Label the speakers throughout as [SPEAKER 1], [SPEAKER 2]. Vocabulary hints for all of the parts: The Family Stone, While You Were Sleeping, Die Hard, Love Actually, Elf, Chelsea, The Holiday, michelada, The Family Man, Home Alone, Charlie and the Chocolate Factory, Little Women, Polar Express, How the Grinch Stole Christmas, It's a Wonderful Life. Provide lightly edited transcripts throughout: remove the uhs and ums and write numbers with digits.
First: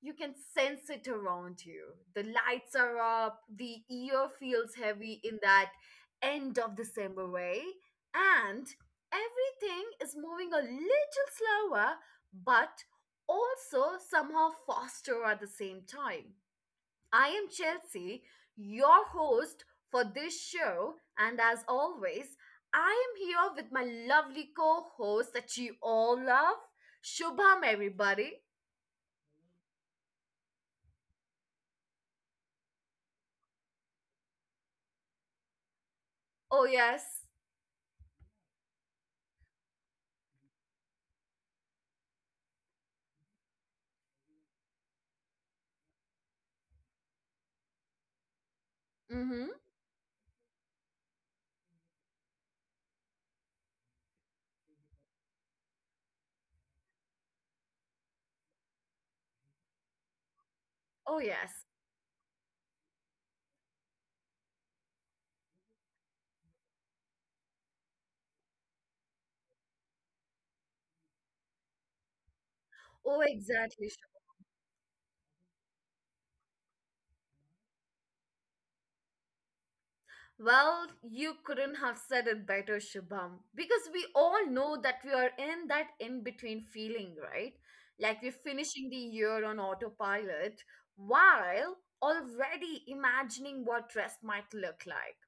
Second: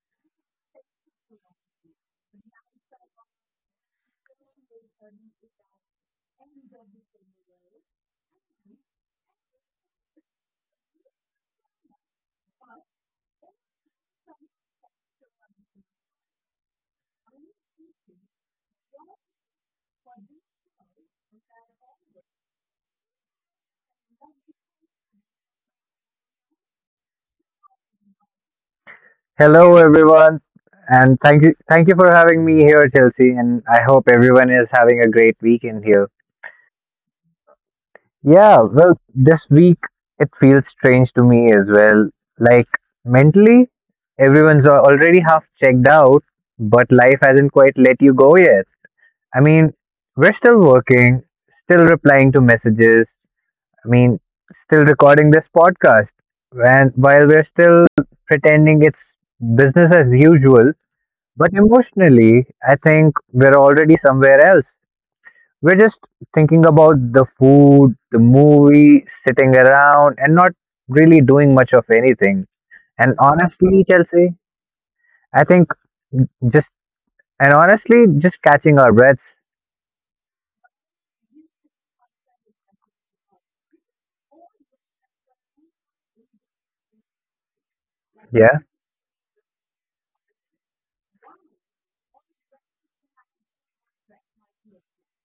[SPEAKER 1] You can sense it around you. The lights are up, the year feels heavy in that end of December way, and everything is moving a little slower, but also somehow faster at the same time. I am Chelsea, your host for this show, and as always, I am here with my lovely co host that you all love, Shubham, everybody.
[SPEAKER 2] Hello everyone and thank you for having me here, Chelsea, and I hope everyone is having a great weekend here.
[SPEAKER 1] Oh, yes.
[SPEAKER 2] Yeah, well this week it feels strange to me as well. Like mentally everyone's already half checked out but life hasn't quite let you go yet.
[SPEAKER 1] Mm
[SPEAKER 2] I
[SPEAKER 1] hmm.
[SPEAKER 2] mean, we're still working, still replying to messages, I mean, still recording this podcast and while we're still pretending it's business as usual.
[SPEAKER 1] Oh,
[SPEAKER 2] But
[SPEAKER 1] yes.
[SPEAKER 2] emotionally, I think we're already somewhere else. We're just thinking about the food, the movie, sitting around, and not really doing much of anything. And
[SPEAKER 1] Oh,
[SPEAKER 2] honestly,
[SPEAKER 1] exactly.
[SPEAKER 2] Chelsea, I think just and honestly, just catching our breaths.
[SPEAKER 1] Well, you couldn't have said it better, Shubham, because we all know that we are in that in between feeling, right? Like we're
[SPEAKER 2] Yeah.
[SPEAKER 1] finishing the year on autopilot while already imagining what rest might look like.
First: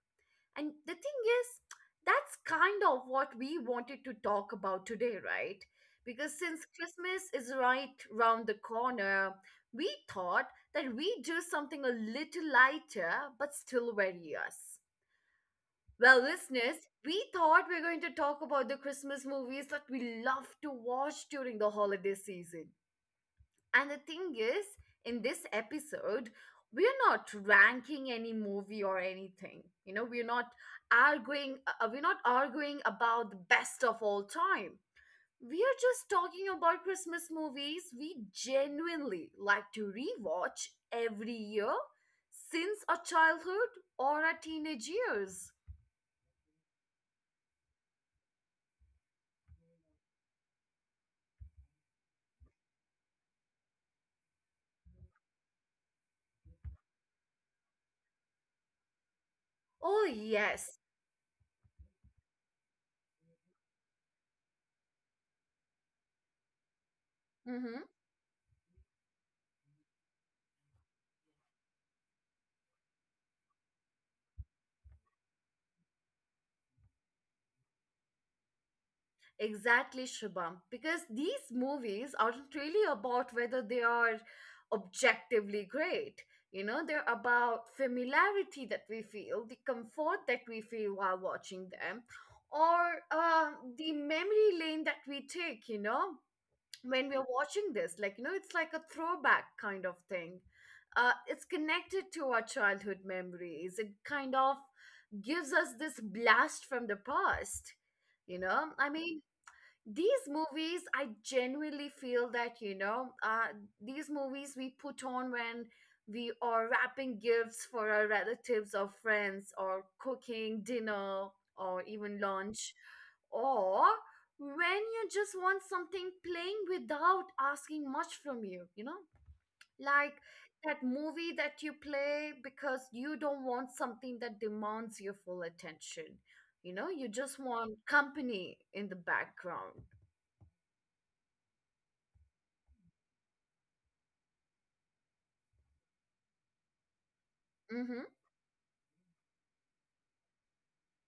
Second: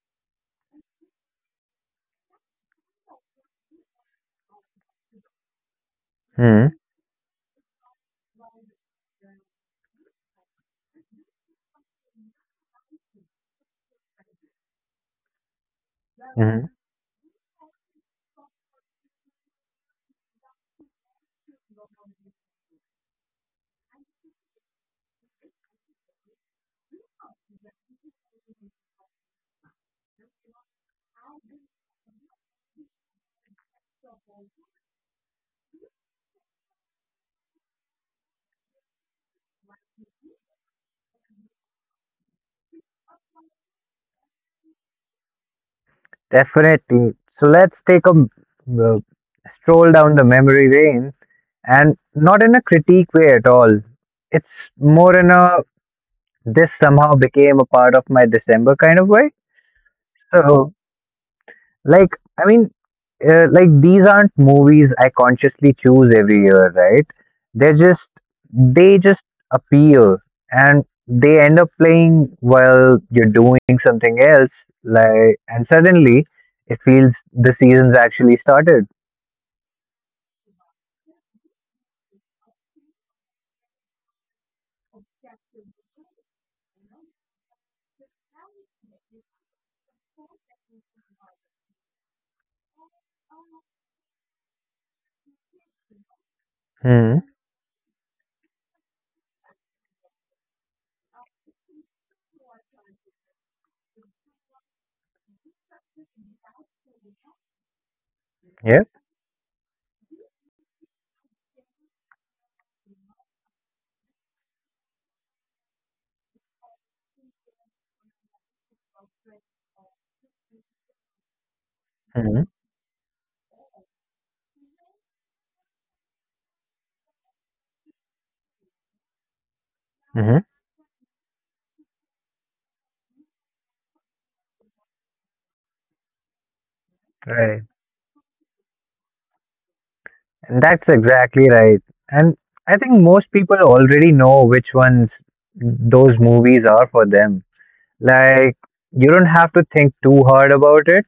[SPEAKER 1] And the thing is, that's kind of what we wanted to talk about today, right? Because since
[SPEAKER 2] hmm
[SPEAKER 1] Christmas is right round the corner, we thought that we'd do something a little lighter but still very us. Well,
[SPEAKER 2] hmm
[SPEAKER 1] listeners, we thought we are going to talk about the Christmas movies that we love to watch during the holiday season. And the thing is, in this episode, we're not ranking any movie or anything. You know, we're not arguing about the best of all time. We are just talking about Christmas movies we genuinely like to rewatch every year since our childhood or our teenage years.
[SPEAKER 2] Definitely. So let's take a stroll down the memory lane, and not in a critique way at all. It's more in a this somehow became a part of my December kind of way.
[SPEAKER 1] Oh, yes.
[SPEAKER 2] So, like, I mean, like these aren't movies I consciously choose every year, right?
[SPEAKER 1] Mm-hmm.
[SPEAKER 2] They're just they just appear and they end up playing while you're doing something else. Like, and suddenly it feels the season's actually started.
[SPEAKER 1] Exactly, Shubham. Because these movies aren't really about whether they are objectively great. You know, they're about familiarity that we feel, the comfort that we feel while watching them, or the memory lane that we take, you know, when we
[SPEAKER 2] Hmm.
[SPEAKER 1] are watching this, like it's like a throwback kind of thing. It's connected to our childhood memories. It kind of gives us this blast from the past.
[SPEAKER 2] Yeah.
[SPEAKER 1] I mean, these movies I genuinely feel that these movies we put on when we are wrapping gifts for our relatives or friends, or cooking dinner or even
[SPEAKER 2] Hmm.
[SPEAKER 1] lunch, or when you just want something plain without asking much from you you know Like
[SPEAKER 2] hmm
[SPEAKER 1] that movie that you play because you don't want something that demands your full attention. You just
[SPEAKER 2] Right.
[SPEAKER 1] want company in the background.
[SPEAKER 2] And that's exactly right. And I think most people already know which ones those movies are for them.
[SPEAKER 1] Mm-hmm.
[SPEAKER 2] Like, you don't have to think too hard about it,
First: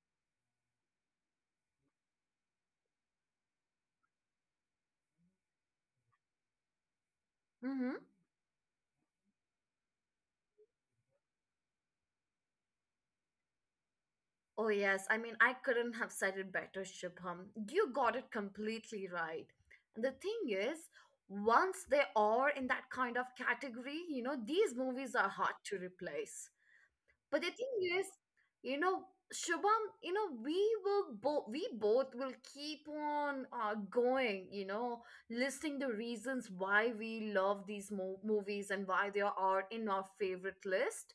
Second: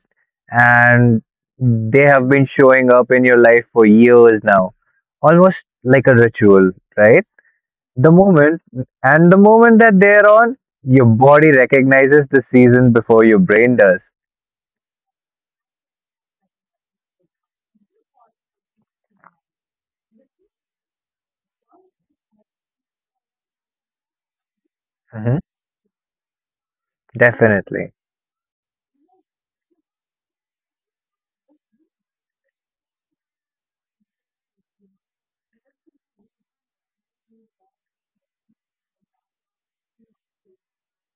[SPEAKER 2] and they have been showing up in your life for years now, almost like a ritual, right?
[SPEAKER 1] Mm-hmm.
[SPEAKER 2] The moment, and the moment that they're on, your body recognizes the season before your brain does.
[SPEAKER 1] Oh yes. I mean, I couldn't have said it better, Shubham. You got it completely right. And the thing is, once they are in that kind of category, you know, these movies are
[SPEAKER 2] hmm
[SPEAKER 1] hard to replace. But the
[SPEAKER 2] Definitely.
[SPEAKER 1] thing is, you know, Shubham, we will both we both will keep on going, listing the reasons why we love these movies and why they are in our favorite list.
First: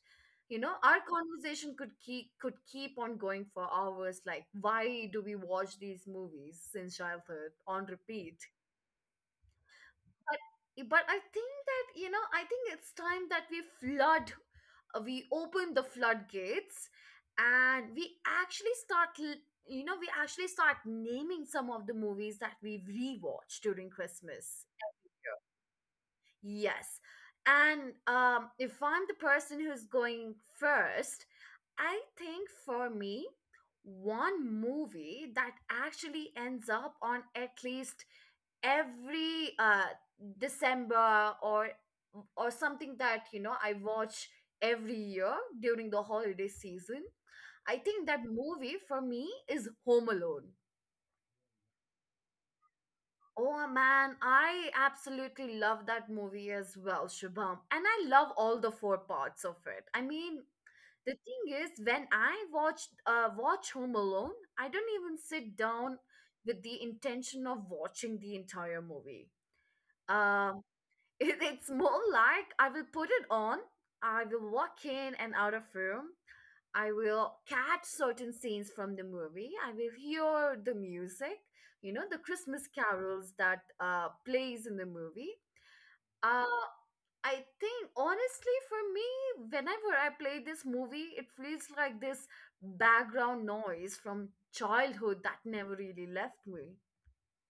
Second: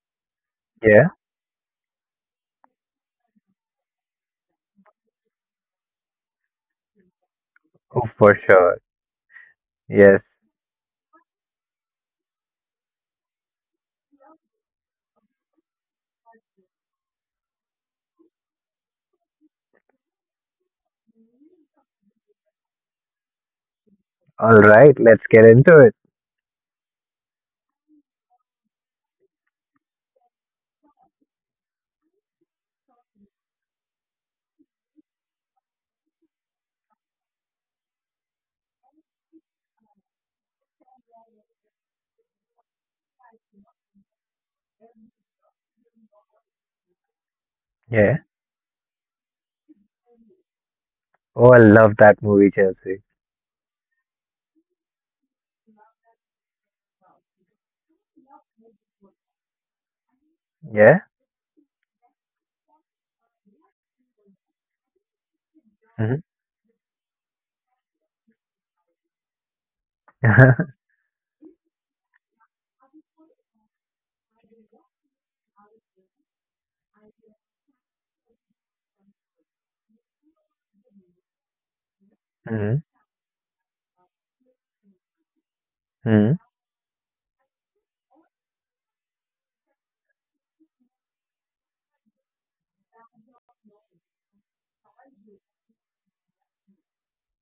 [SPEAKER 1] Our
[SPEAKER 2] Yeah,
[SPEAKER 1] conversation could keep on going for hours. Like, why do we watch these movies since childhood on
[SPEAKER 2] oh, for
[SPEAKER 1] repeat?
[SPEAKER 2] sure. Yes.
[SPEAKER 1] but but I think that you know I think it's time that we open the floodgates, and we actually start l- you know we actually start naming some of the movies that we rewatch during
[SPEAKER 2] All
[SPEAKER 1] Christmas.
[SPEAKER 2] right, let's get into it.
[SPEAKER 1] Yes, and if I'm the person who's going first, I think for me, one movie that actually ends up on at least every December or something that I watch every year during the holiday season. I think that
[SPEAKER 2] Yeah.
[SPEAKER 1] movie for me is Home Alone.
[SPEAKER 2] Oh, I love that movie, Chelsea.
[SPEAKER 1] Oh man, I absolutely love that movie as well, Shubham. And I love all the four parts of it. I mean, the
[SPEAKER 2] Yeah.
[SPEAKER 1] thing is when I watch Home Alone, I don't even sit down with the intention of watching the entire movie. Um,
[SPEAKER 2] Mm-hmm.
[SPEAKER 1] it's more like I will put it on, I will walk in and out of room, I will catch certain scenes from the movie, I will hear the music, you know, the Christmas
[SPEAKER 2] hmm
[SPEAKER 1] carols that plays in the movie.
[SPEAKER 2] hmm
[SPEAKER 1] Uh, I think honestly for me, whenever I play this movie, it feels like this background noise from childhood that never really left me.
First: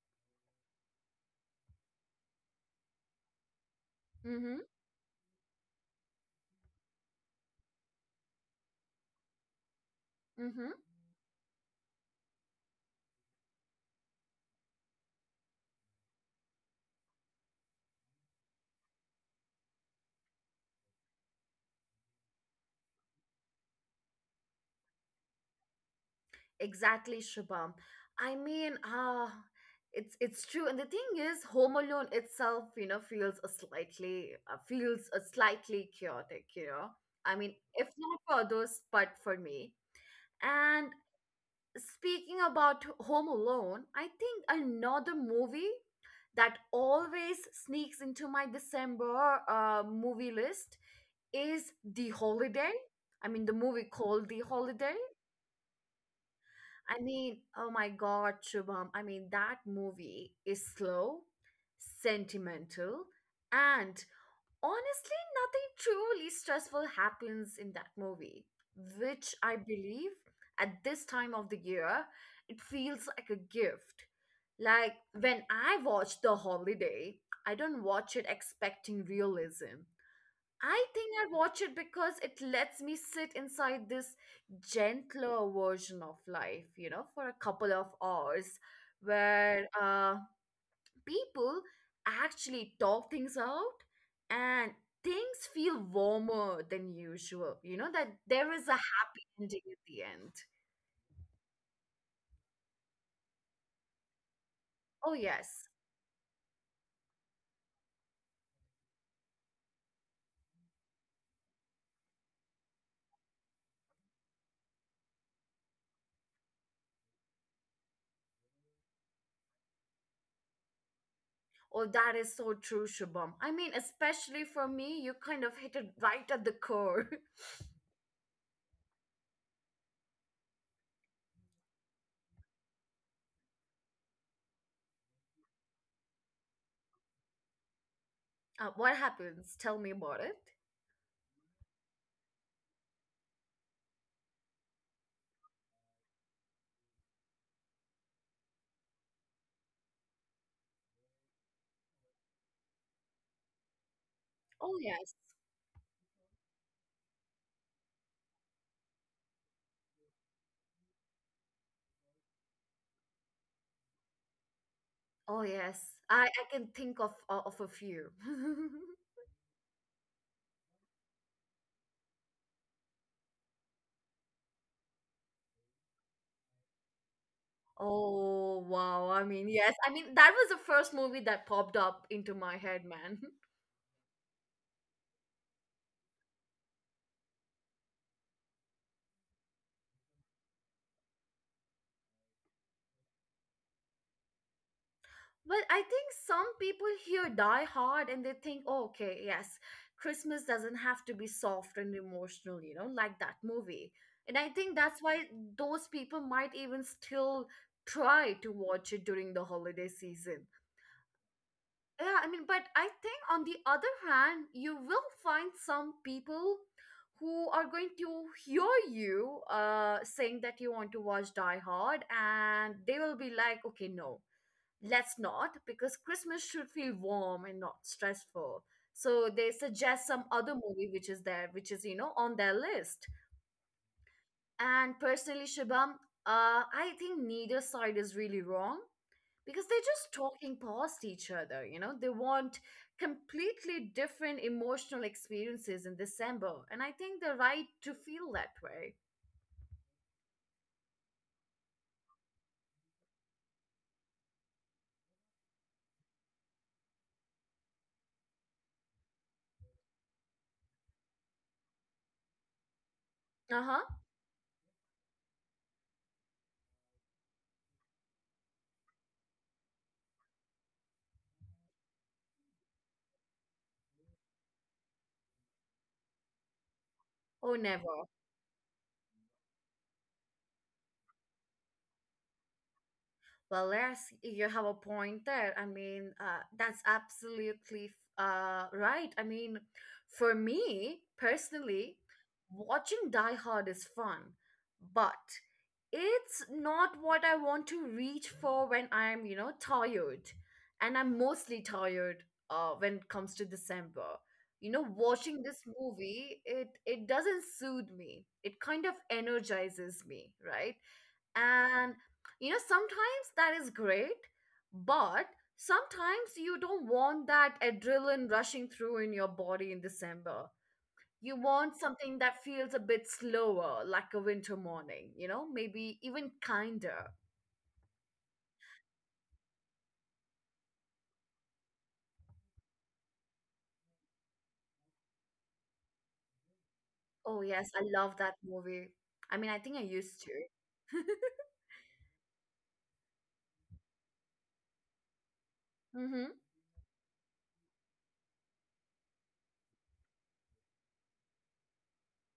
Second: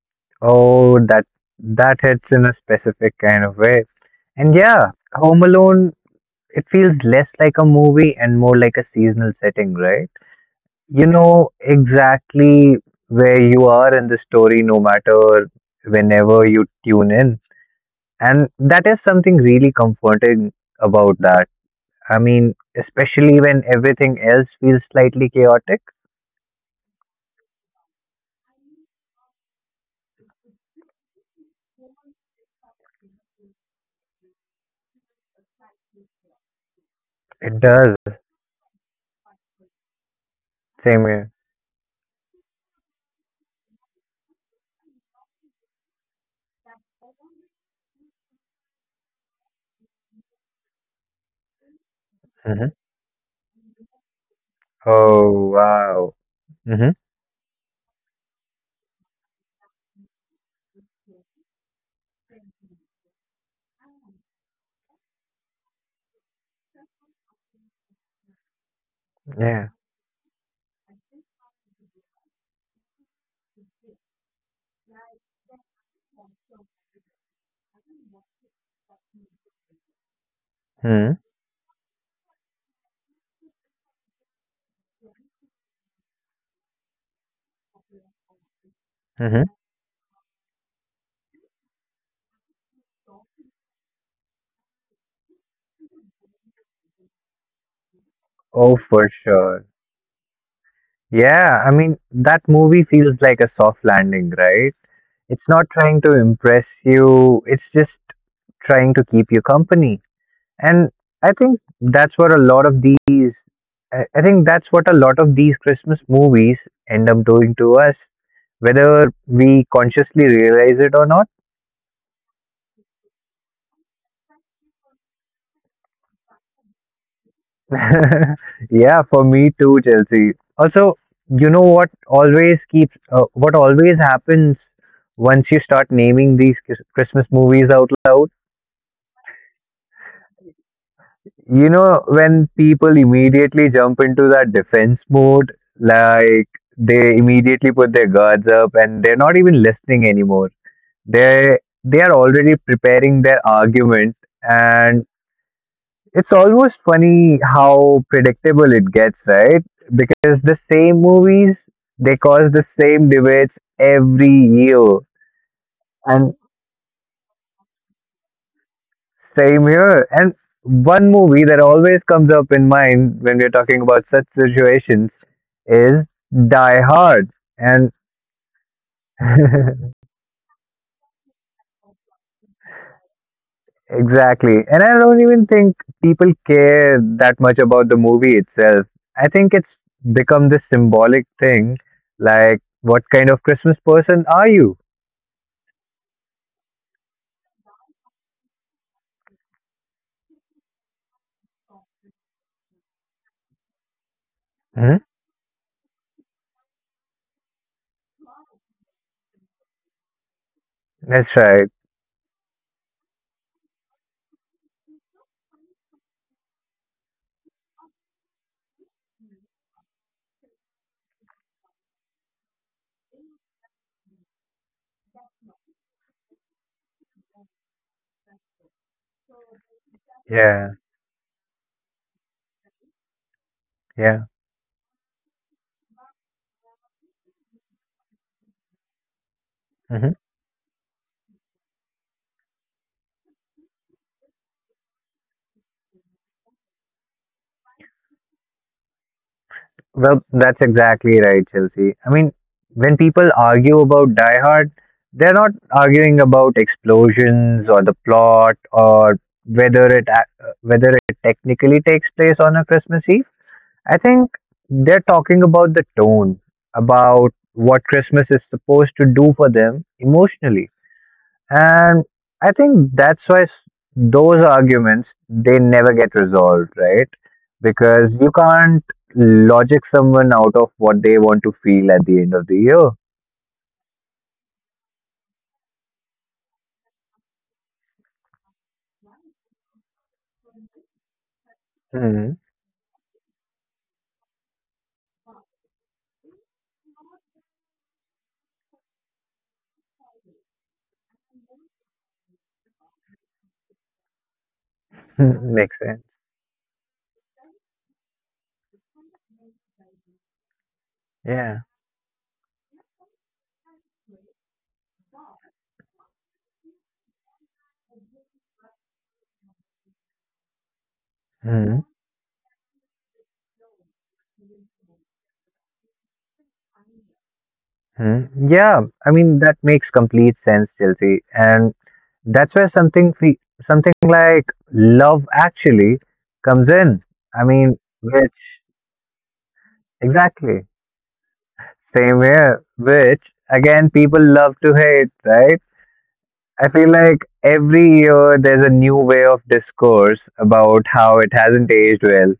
[SPEAKER 2] Oh, that hits in a specific kind of way. And
[SPEAKER 1] Mm-hmm.
[SPEAKER 2] yeah, Home Alone, it feels less like a movie and more like a seasonal setting, right?
[SPEAKER 1] Mm-hmm.
[SPEAKER 2] You know exactly where you are in the story, no matter whenever you tune in. And that is something really comforting about that. I mean, especially when everything else feels slightly chaotic,
[SPEAKER 1] Exactly, Shubham. I mean, it's true. And the thing is, Home Alone itself, you know, feels a slightly chaotic. I mean,
[SPEAKER 2] it
[SPEAKER 1] if
[SPEAKER 2] does.
[SPEAKER 1] not for others, but for me. And
[SPEAKER 2] Same here.
[SPEAKER 1] speaking about Home Alone, I think another movie that always sneaks into my December movie list is The
[SPEAKER 2] hmm
[SPEAKER 1] Holiday. I mean, the movie called The Holiday.
[SPEAKER 2] Oh, wow. hmm
[SPEAKER 1] I mean, oh my God, Shubham. I mean, that movie is slow, sentimental, and honestly, nothing truly stressful happens in that movie, which I
[SPEAKER 2] Yeah.
[SPEAKER 1] believe at this time of the year, it feels like a gift. Like when I watch The Holiday, I don't watch it expecting realism. I think
[SPEAKER 2] hmm
[SPEAKER 1] I watch it because it lets me sit inside this gentler version of life, you know, for a couple of hours
[SPEAKER 2] hmm
[SPEAKER 1] where people actually talk things out and things feel warmer than usual, you know, that there is
[SPEAKER 2] Oh,
[SPEAKER 1] a
[SPEAKER 2] for
[SPEAKER 1] ending
[SPEAKER 2] sure.
[SPEAKER 1] at the end.
[SPEAKER 2] Yeah, I mean, that movie feels like a soft landing, right?
[SPEAKER 1] Oh,
[SPEAKER 2] It's not
[SPEAKER 1] yes.
[SPEAKER 2] trying to impress you, it's just trying to keep you company. And I think that's what a lot of these, I think that's what a lot of these Christmas movies end up doing to us, whether we consciously realize it or not.
[SPEAKER 1] Oh, that is so true, Shubham. I mean, especially for me, you kind of hit it right at the core.
[SPEAKER 2] Yeah, for me too, Chelsea. Also, you know what always keeps what always happens once you start naming these Christmas movies out loud.
[SPEAKER 1] What happens? Tell me about it.
[SPEAKER 2] You know, when people immediately jump into that defense mode, like they immediately put their guards up and they're not even listening anymore. They they are already preparing their argument,
[SPEAKER 1] Oh
[SPEAKER 2] and
[SPEAKER 1] yes.
[SPEAKER 2] it's almost funny how predictable it gets, right? Because the same movies, they cause the same debates every year.
[SPEAKER 1] Oh yes. I
[SPEAKER 2] And
[SPEAKER 1] I can think of of a few.
[SPEAKER 2] same here. And one movie that always comes up in mind when we're talking about such situations is Die Hard. And
[SPEAKER 1] Oh wow. I mean, yes. I mean, that was the first movie that popped up into my head, man.
[SPEAKER 2] exactly. And I don't even think people care that much about the movie itself. I think it's become this symbolic thing like, what kind of Christmas person are you?
[SPEAKER 1] But I think some people hear Die Hard and they think, oh, okay, yes, Christmas doesn't have to be soft and emotional, you know, like that movie. And I think
[SPEAKER 2] hmm
[SPEAKER 1] that's why those people might even still try to watch it during the holiday season.
[SPEAKER 2] That's right.
[SPEAKER 1] Yeah, I mean, but I think on the other hand, you will find some people who are going to hear you saying that you want to watch Die Hard, and they will be like, okay, no, let's not, because Christmas should feel warm and not stressful. So they suggest some other
[SPEAKER 2] Yeah.
[SPEAKER 1] movie which is there, which is, you know, on their list.
[SPEAKER 2] Yeah.
[SPEAKER 1] And personally, Shibam, I think neither side is really wrong, because they're just
[SPEAKER 2] hmm
[SPEAKER 1] talking past each other, they want completely different emotional experiences in December, and I think they're right to feel that way.
[SPEAKER 2] Well, that's exactly right, Chelsea. I mean, when people argue about Die Hard, they're not arguing about explosions or the plot or whether it technically takes place on a Christmas Eve. I
[SPEAKER 1] Uh-huh.
[SPEAKER 2] think they're talking about the tone, about what Christmas is supposed to do for them emotionally. And I think that's why those arguments they never get resolved, right?
[SPEAKER 1] Oh, never.
[SPEAKER 2] Because you can't logic someone out of what they want to feel at the end of the year.
[SPEAKER 1] Well, yes, you have a point there. I mean, that's absolutely right. I mean, for me personally, watching Die Hard is fun, but it's not what I want to reach for when I'm, you know, tired. And I'm mostly tired when it comes to December. You know, watching this
[SPEAKER 2] Makes sense.
[SPEAKER 1] movie, it doesn't soothe me. It kind of energizes me, right? And sometimes that is great, but sometimes you don't want that adrenaline rushing through in your body in December. You want
[SPEAKER 2] Yeah.
[SPEAKER 1] something that feels a bit slower, like a winter morning, you know, maybe even kinder.
[SPEAKER 2] Hmm. Yeah, I mean that makes complete sense, Chelsea, and that's something like love actually comes in. I
[SPEAKER 1] Oh yes,
[SPEAKER 2] mean,
[SPEAKER 1] I love that
[SPEAKER 2] which
[SPEAKER 1] movie. I mean, I think I used to.
[SPEAKER 2] exactly same here. Which again, people love to hate, right?
[SPEAKER 1] Mm-hmm.
[SPEAKER 2] I feel like every year there's a new way of discourse about how it hasn't aged well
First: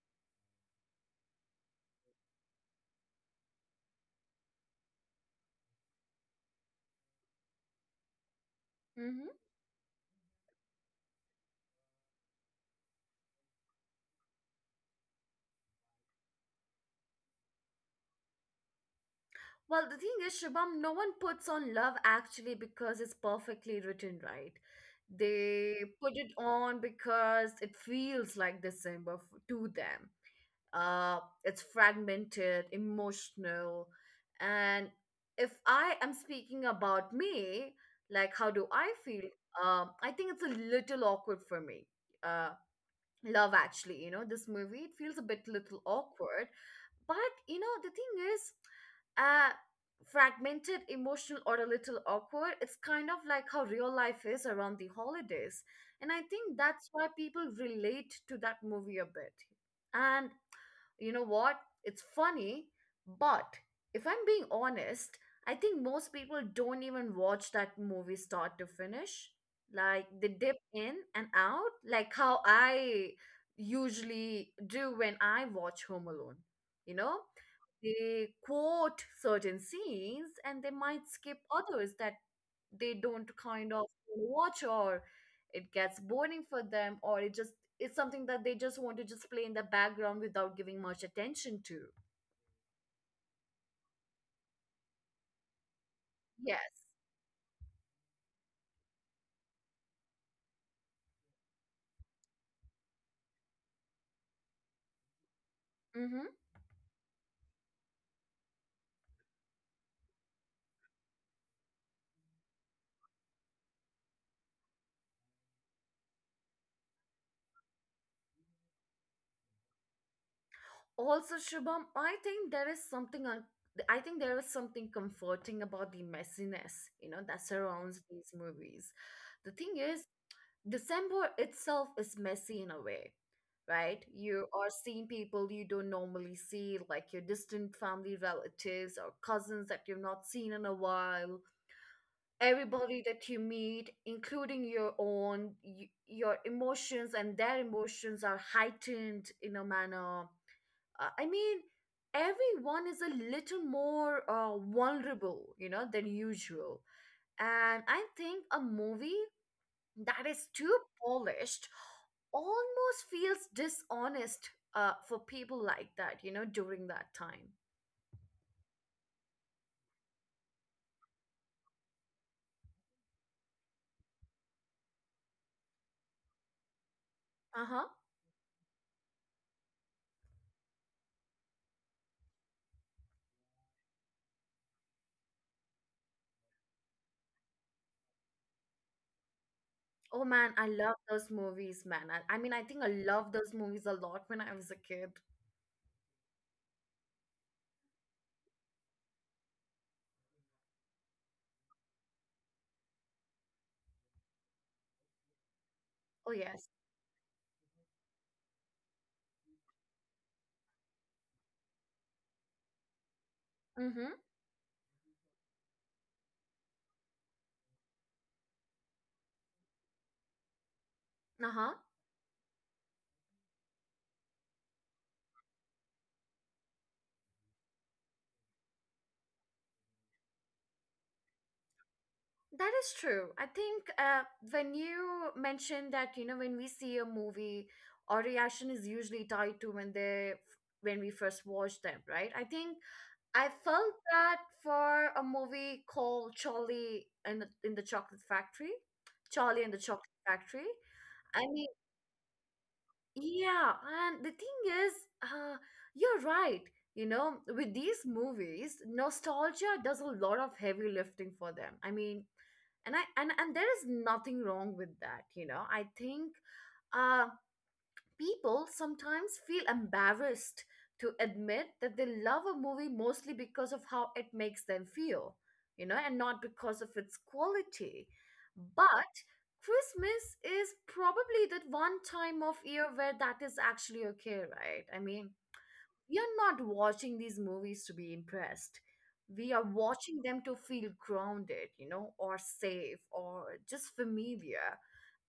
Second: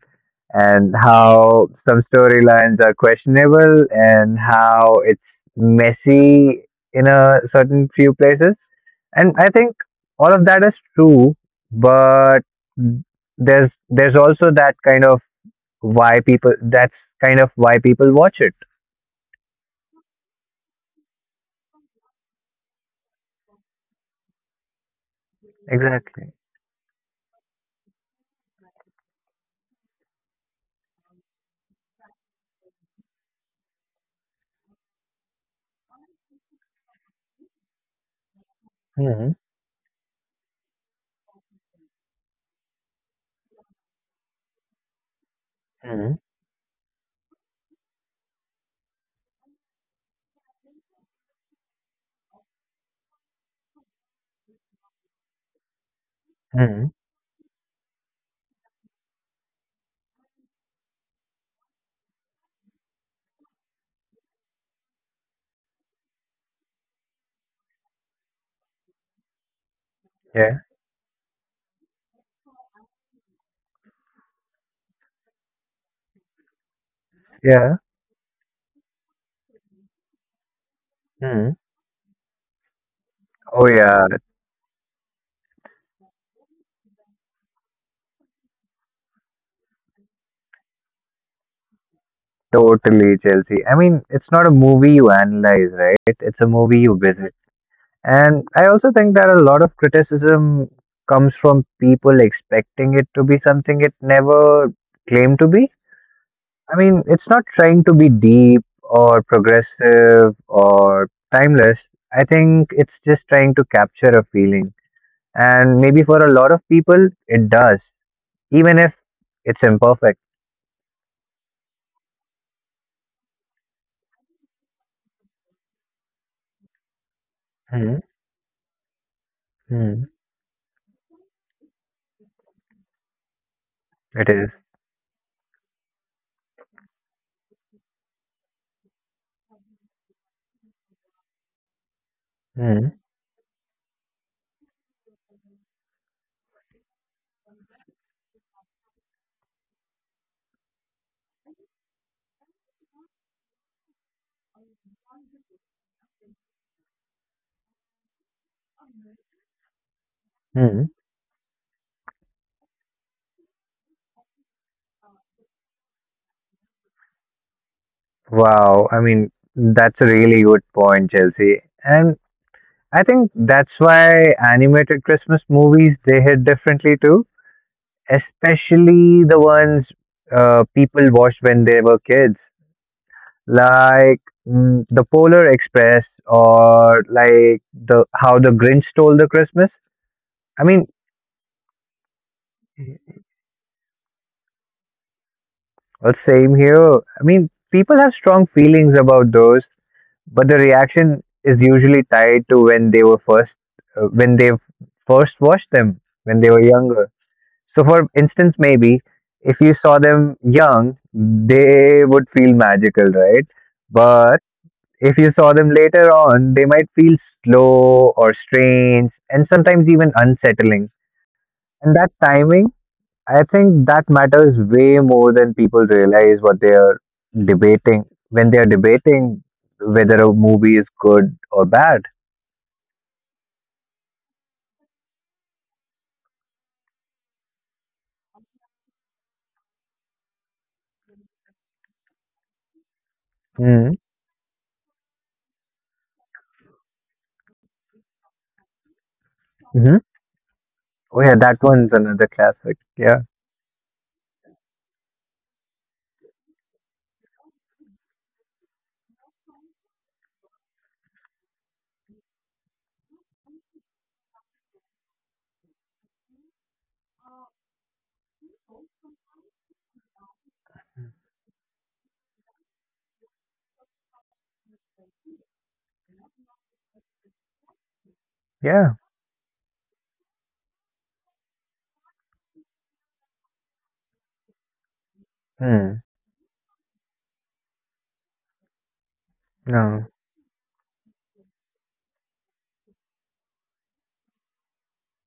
[SPEAKER 2] and how some storylines are questionable and how it's messy in a certain few places. And I think all of that is true, but there's also that kind of why people that's kind of why people watch it.
[SPEAKER 1] Well, the thing is, Shubham, no one puts on love actually because it's perfectly written, right? They put
[SPEAKER 2] Exactly.
[SPEAKER 1] it on because it feels like December to them. Uh, it's fragmented, emotional. And if I am speaking about me, like how do I feel?
[SPEAKER 2] hmm
[SPEAKER 1] I think it's a little awkward for me. Uh, Love actually, you know, this movie, it feels a bit little awkward, but the thing is, uh fragmented, emotional, or a little awkward, it's kind of like how real life is around the holidays. And I think that's
[SPEAKER 2] hmm
[SPEAKER 1] why people relate to that movie a bit. And you know what? It's funny, but if I'm being honest, I think most people don't even watch that movie start to finish. Like they
[SPEAKER 2] Yeah.
[SPEAKER 1] dip in and out, like how I usually do when I watch Home Alone. You know,
[SPEAKER 2] Yeah.
[SPEAKER 1] they quote certain scenes and they might skip
[SPEAKER 2] hmm
[SPEAKER 1] others that they don't
[SPEAKER 2] Oh
[SPEAKER 1] kind of
[SPEAKER 2] yeah,
[SPEAKER 1] watch, or it gets boring for them, or it's something that they just want to just play in the background without giving much attention to.
[SPEAKER 2] totally Chelsea. I mean, it's not a movie you analyze, right? It's a movie
[SPEAKER 1] Yes.
[SPEAKER 2] you visit. And I also think that a lot of criticism comes from people expecting it to be something it never claimed to be.
[SPEAKER 1] Mm-hmm.
[SPEAKER 2] I mean, it's not trying to be deep or progressive or timeless. I think it's just trying to capture a feeling. And maybe for a lot of people, it does, even if it's imperfect.
[SPEAKER 1] Also, Shubham, I think there is something comforting about the messiness that
[SPEAKER 2] Hmm.
[SPEAKER 1] surrounds these movies. The thing is,
[SPEAKER 2] Hmm.
[SPEAKER 1] December itself is messy in a way, right?
[SPEAKER 2] It
[SPEAKER 1] You
[SPEAKER 2] is.
[SPEAKER 1] are seeing people you don't normally see, like your distant family relatives or cousins that you've not seen in a while.
[SPEAKER 2] Hmm.
[SPEAKER 1] Everybody that you meet, including your own, your emotions and their emotions are heightened in a manner. I mean, everyone is a little more vulnerable, you know, than usual. And I think a movie that is too
[SPEAKER 2] Hmm.
[SPEAKER 1] polished almost feels dishonest for people like that, you know, during that time.
[SPEAKER 2] Wow. I mean, that's a really good point, Chelsea. And I think that's why animated Christmas movies they hit differently too,
[SPEAKER 1] Uh-huh.
[SPEAKER 2] especially the ones people watched when they were kids, like mm, the Polar Express or like the How the Grinch Stole the Christmas.
[SPEAKER 1] Oh man,
[SPEAKER 2] I
[SPEAKER 1] I
[SPEAKER 2] mean,
[SPEAKER 1] love those movies, man. I mean, I think I loved those movies a lot when I was a kid.
[SPEAKER 2] well, same here. I mean, people have strong feelings about those, but the reaction is usually tied to when they were uh, when they first watched them
[SPEAKER 1] Oh
[SPEAKER 2] when they were
[SPEAKER 1] yes.
[SPEAKER 2] younger. So, for instance, maybe if you saw them young, they would feel magical, right?
[SPEAKER 1] Mm-hmm.
[SPEAKER 2] But if you saw them later on, they might feel slow or strange and sometimes even unsettling.
[SPEAKER 1] Uh-huh.
[SPEAKER 2] And that timing, I think that matters way more than people realize what they are debating when they are debating whether a movie is good or bad.
[SPEAKER 1] That is true. I think when you mentioned that, you know, when we see a movie, our reaction is usually tied to when we first watch them, right? I think I
[SPEAKER 2] Hmm.
[SPEAKER 1] felt that for a movie called Charlie and the
[SPEAKER 2] Mm-hmm.
[SPEAKER 1] Chocolate Factory.
[SPEAKER 2] Oh, yeah,
[SPEAKER 1] I
[SPEAKER 2] that
[SPEAKER 1] mean,
[SPEAKER 2] one's another classic. Yeah.
[SPEAKER 1] yeah, and the thing is, uh, you're right. You know, with these movies, nostalgia does a lot of heavy lifting for them. I mean, and there is nothing wrong with that. I think uh people sometimes feel embarrassed to admit that they love a movie mostly because of how it makes them feel, you know, and not because of its quality.
[SPEAKER 2] Yeah.
[SPEAKER 1] But Christmas is probably the one time of year where that is actually okay, right? I mean,
[SPEAKER 2] Hmm.
[SPEAKER 1] we are not watching these movies to be impressed. We are
[SPEAKER 2] No.
[SPEAKER 1] watching them to feel grounded, you know, or safe or just familiar.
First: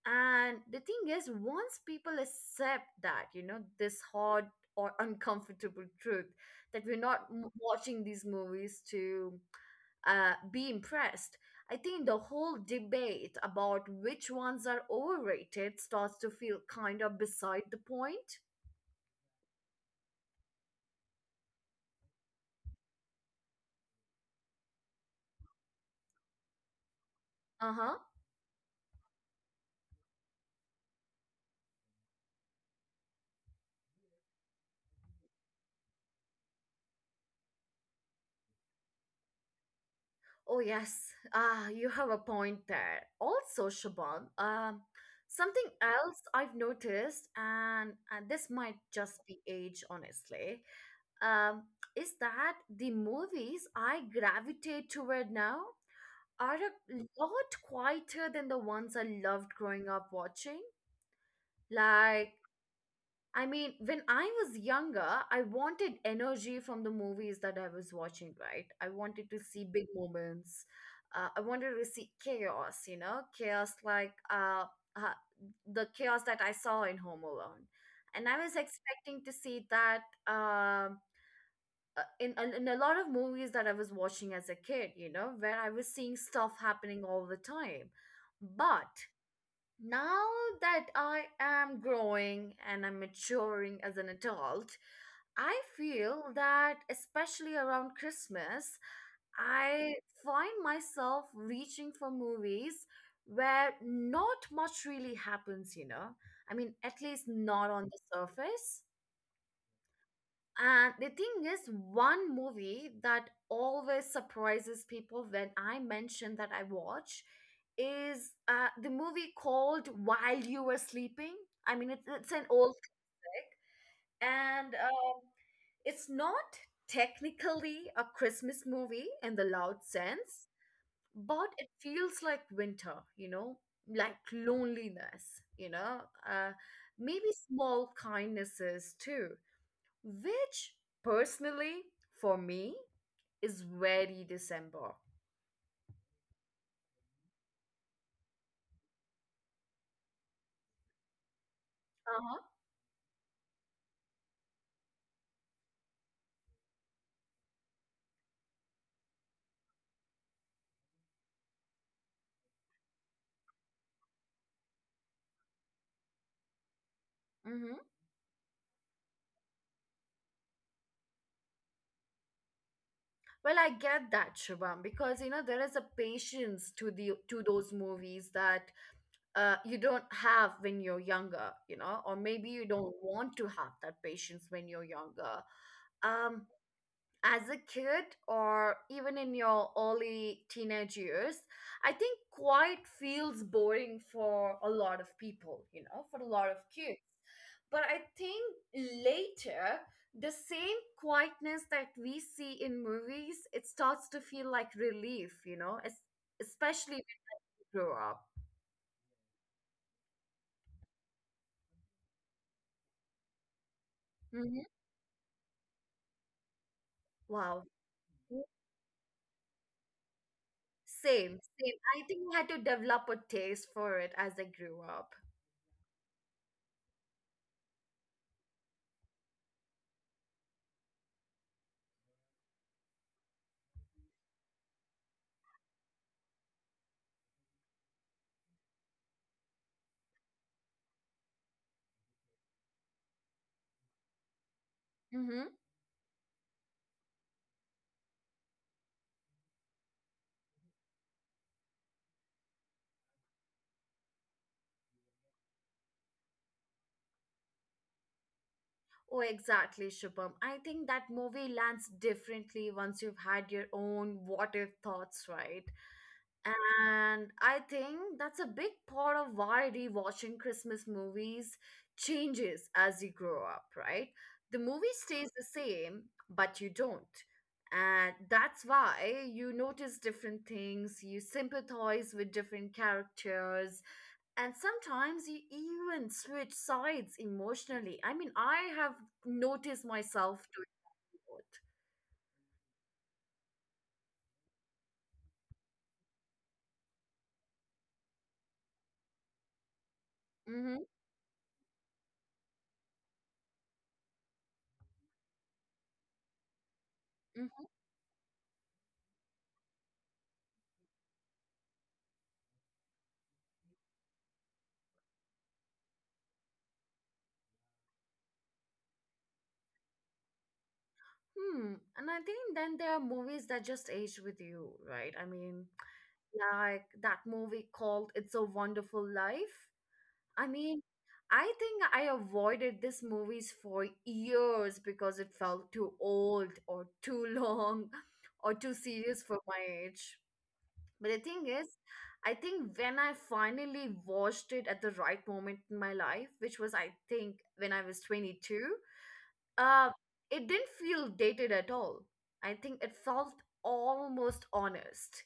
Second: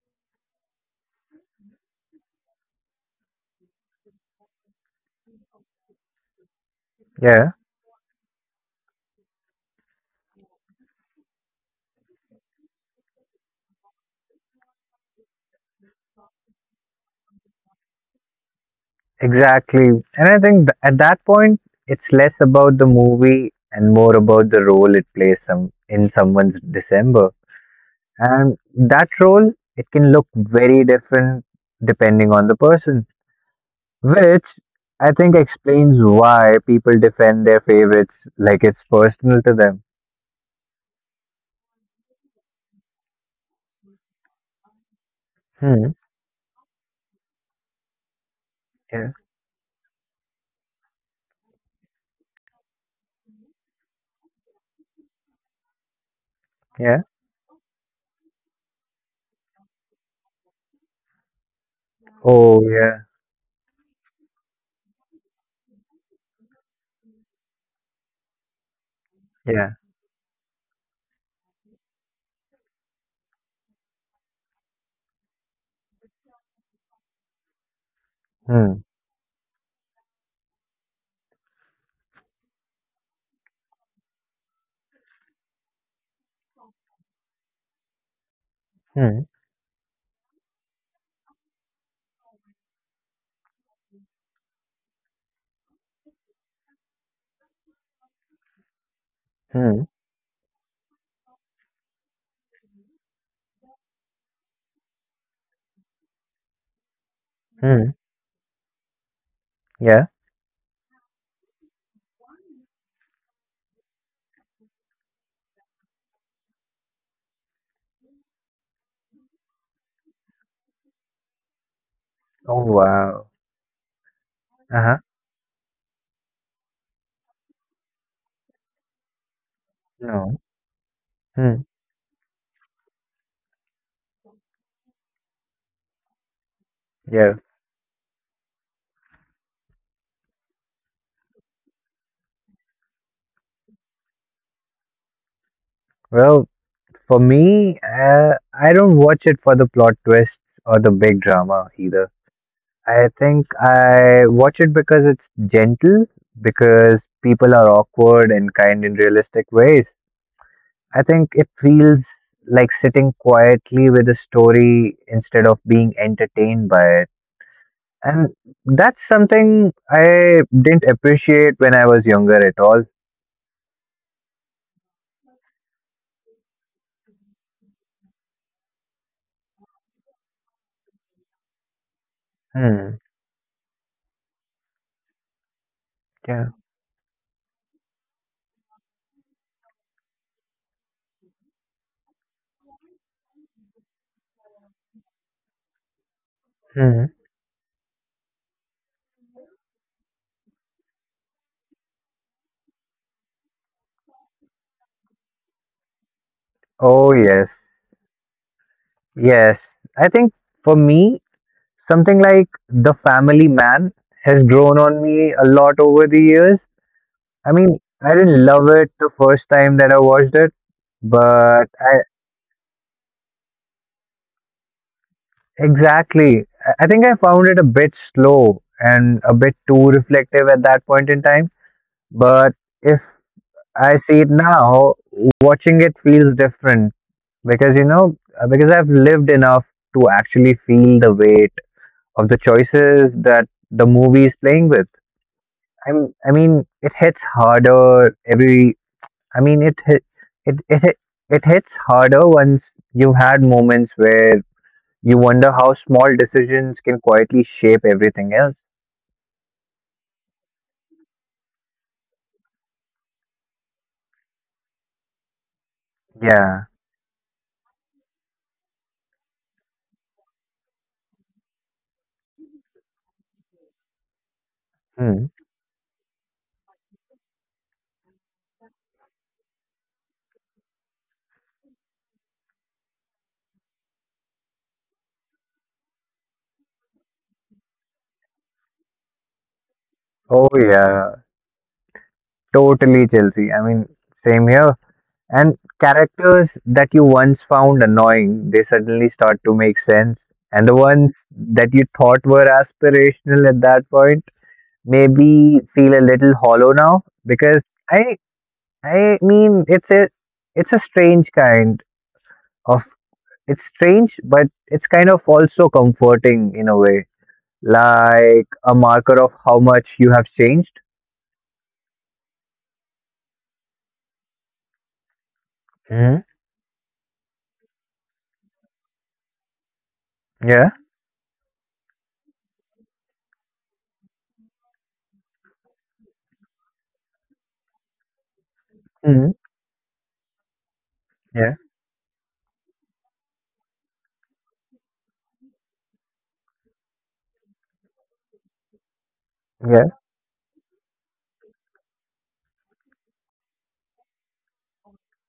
[SPEAKER 1] And the thing is, once people accept that, you know, this hard or uncomfortable truth that we're not m-
[SPEAKER 2] Yeah.
[SPEAKER 1] watching these movies to be impressed, I think the whole debate about which ones are overrated starts to feel kind of beside the point.
[SPEAKER 2] Exactly. And I think at that point, it's less about the movie and more about the role it plays some in someone's December.
[SPEAKER 1] Uh huh.
[SPEAKER 2] And that role, it can look very different depending on the person, which I think explains why people defend their favorites like it's personal to them.
[SPEAKER 1] Oh yes, ah, you have a point there. Also, Shaban, something
[SPEAKER 2] Hmm.
[SPEAKER 1] else I've noticed, and this might
[SPEAKER 2] Yeah.
[SPEAKER 1] just be age, honestly. um, is that the movies I gravitate toward now are a
[SPEAKER 2] Yeah.
[SPEAKER 1] lot quieter than the ones I loved growing up watching. Like,
[SPEAKER 2] Oh, yeah.
[SPEAKER 1] I mean, when I was younger, I wanted energy from the movies that I was watching, right? I wanted to see
[SPEAKER 2] Yeah.
[SPEAKER 1] big moments. I wanted to see chaos, you know, chaos like uh, the chaos that I saw in Home Alone. And I was
[SPEAKER 2] Hmm.
[SPEAKER 1] expecting to see that in, in a lot of movies that I was watching as a kid, you know, where I was seeing stuff happening all the time. But
[SPEAKER 2] Hmm.
[SPEAKER 1] now that I am growing and I'm maturing as an adult, I feel that especially around Christmas,
[SPEAKER 2] Hmm.
[SPEAKER 1] I find myself reaching for movies where not much really happens, you know? I mean, at least not on
[SPEAKER 2] Hmm.
[SPEAKER 1] the surface.
[SPEAKER 2] Yeah.
[SPEAKER 1] And the thing is, one movie that always surprises people when I mention that I watch is the movie called While You Were Sleeping. I mean, it's an
[SPEAKER 2] Oh,
[SPEAKER 1] old,
[SPEAKER 2] wow.
[SPEAKER 1] and
[SPEAKER 2] Uh-huh.
[SPEAKER 1] it's not technically a Christmas movie in the loud
[SPEAKER 2] No.
[SPEAKER 1] sense, but
[SPEAKER 2] Hmm.
[SPEAKER 1] it feels like winter, you know, like loneliness, you know, uh, maybe
[SPEAKER 2] Yeah.
[SPEAKER 1] small kindnesses too, which personally for me is very December.
[SPEAKER 2] Well, for me, I don't watch it for the plot twists or the big drama either.
[SPEAKER 1] Uh-huh.
[SPEAKER 2] I think I watch it because it's gentle, because people are awkward and kind in realistic ways. I think it feels like sitting quietly with a story instead of being entertained by it.
[SPEAKER 1] Mm-hmm.
[SPEAKER 2] And that's something I didn't appreciate when I was younger at all.
[SPEAKER 1] Well, I get that, Shubham, because you know there is a patience to the to those movies that you don't have when you're younger, you know, or maybe you don't
[SPEAKER 2] Hmm.
[SPEAKER 1] want to have that patience when you're younger. Um,
[SPEAKER 2] Yeah.
[SPEAKER 1] as a kid or even in your early teenage years, I think quite feels boring for a lot of people, you know, for a lot of kids.
[SPEAKER 2] Hmm.
[SPEAKER 1] But I think later, the same quietness that we see in movies, it starts to feel like relief, you know, especially
[SPEAKER 2] Oh,
[SPEAKER 1] when
[SPEAKER 2] yes.
[SPEAKER 1] you grow up.
[SPEAKER 2] Yes. I think for me, something like The Family Man has
[SPEAKER 1] Hmm.
[SPEAKER 2] grown on me a lot over the years. I
[SPEAKER 1] Wow.
[SPEAKER 2] mean, I didn't love it the first time that I watched it,
[SPEAKER 1] Same,
[SPEAKER 2] but
[SPEAKER 1] same.
[SPEAKER 2] I
[SPEAKER 1] I think I had to develop a taste for it as I grew up.
[SPEAKER 2] exactly, I think I found it a bit slow and a bit too reflective at that point in time. But if I see it now, watching it feels different because you know, because I've lived enough to actually feel the weight of the choices that the movie is playing with. I mean, it hits harder every. I mean, it hit, it hit- It hits harder once you've had moments where you wonder how small decisions can quietly shape everything else.
[SPEAKER 1] Oh, exactly, Shubham. I think that movie lands differently once you've had your own what if thoughts, right?
[SPEAKER 2] Yeah.
[SPEAKER 1] And I think that's a big part of why rewatching Christmas movies changes as you grow up, right? The movie
[SPEAKER 2] Hmm.
[SPEAKER 1] stays the same, but you don't. And that's why you notice different things, you sympathize with different characters, and sometimes you even switch sides emotionally. I mean, I have noticed
[SPEAKER 2] Oh
[SPEAKER 1] myself doing
[SPEAKER 2] yeah. Totally, Chelsea. I mean, same here. And characters that you once found annoying, they suddenly start to make sense. And the
[SPEAKER 1] it.
[SPEAKER 2] ones that you thought were aspirational at that point, maybe feel a little hollow now because
[SPEAKER 1] Mm-hmm.
[SPEAKER 2] I I mean, it's a strange of it's strange, but it's kind of also comforting in a way, like a marker of how much you have changed.
[SPEAKER 1] Hmm. And I think then there are movies that just age with you, right? I mean,
[SPEAKER 2] Mm,
[SPEAKER 1] like that movie called It's a Wonderful Life. I
[SPEAKER 2] yeah,
[SPEAKER 1] mean, I think I avoided this movies for years because it felt too old or too long or too serious
[SPEAKER 2] Mm.
[SPEAKER 1] for my age. But the thing
[SPEAKER 2] yeah.
[SPEAKER 1] is, I think when I finally watched it at the right moment in my life, which was I think when I was 22, uh,
[SPEAKER 2] Yeah.
[SPEAKER 1] it didn't feel dated at all. I think it felt almost honest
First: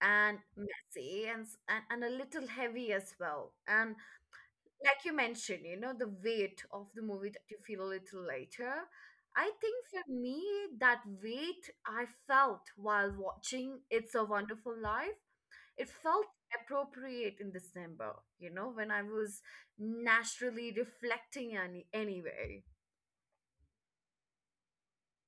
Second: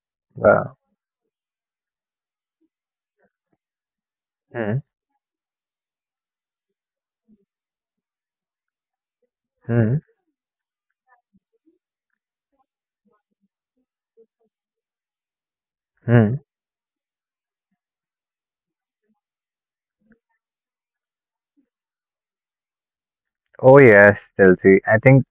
[SPEAKER 1] and
[SPEAKER 2] Wow.
[SPEAKER 1] messy and and a little heavy as well. And
[SPEAKER 2] Mm,
[SPEAKER 1] like you mentioned, you know, the weight of the movie that you feel a little later. I think
[SPEAKER 2] mm,
[SPEAKER 1] for me, that weight I felt while watching It's a Wonderful Life, it felt
[SPEAKER 2] mm.
[SPEAKER 1] appropriate in December, you know, when I was naturally reflecting anyway.
[SPEAKER 2] Oh yes, Chelsea. I think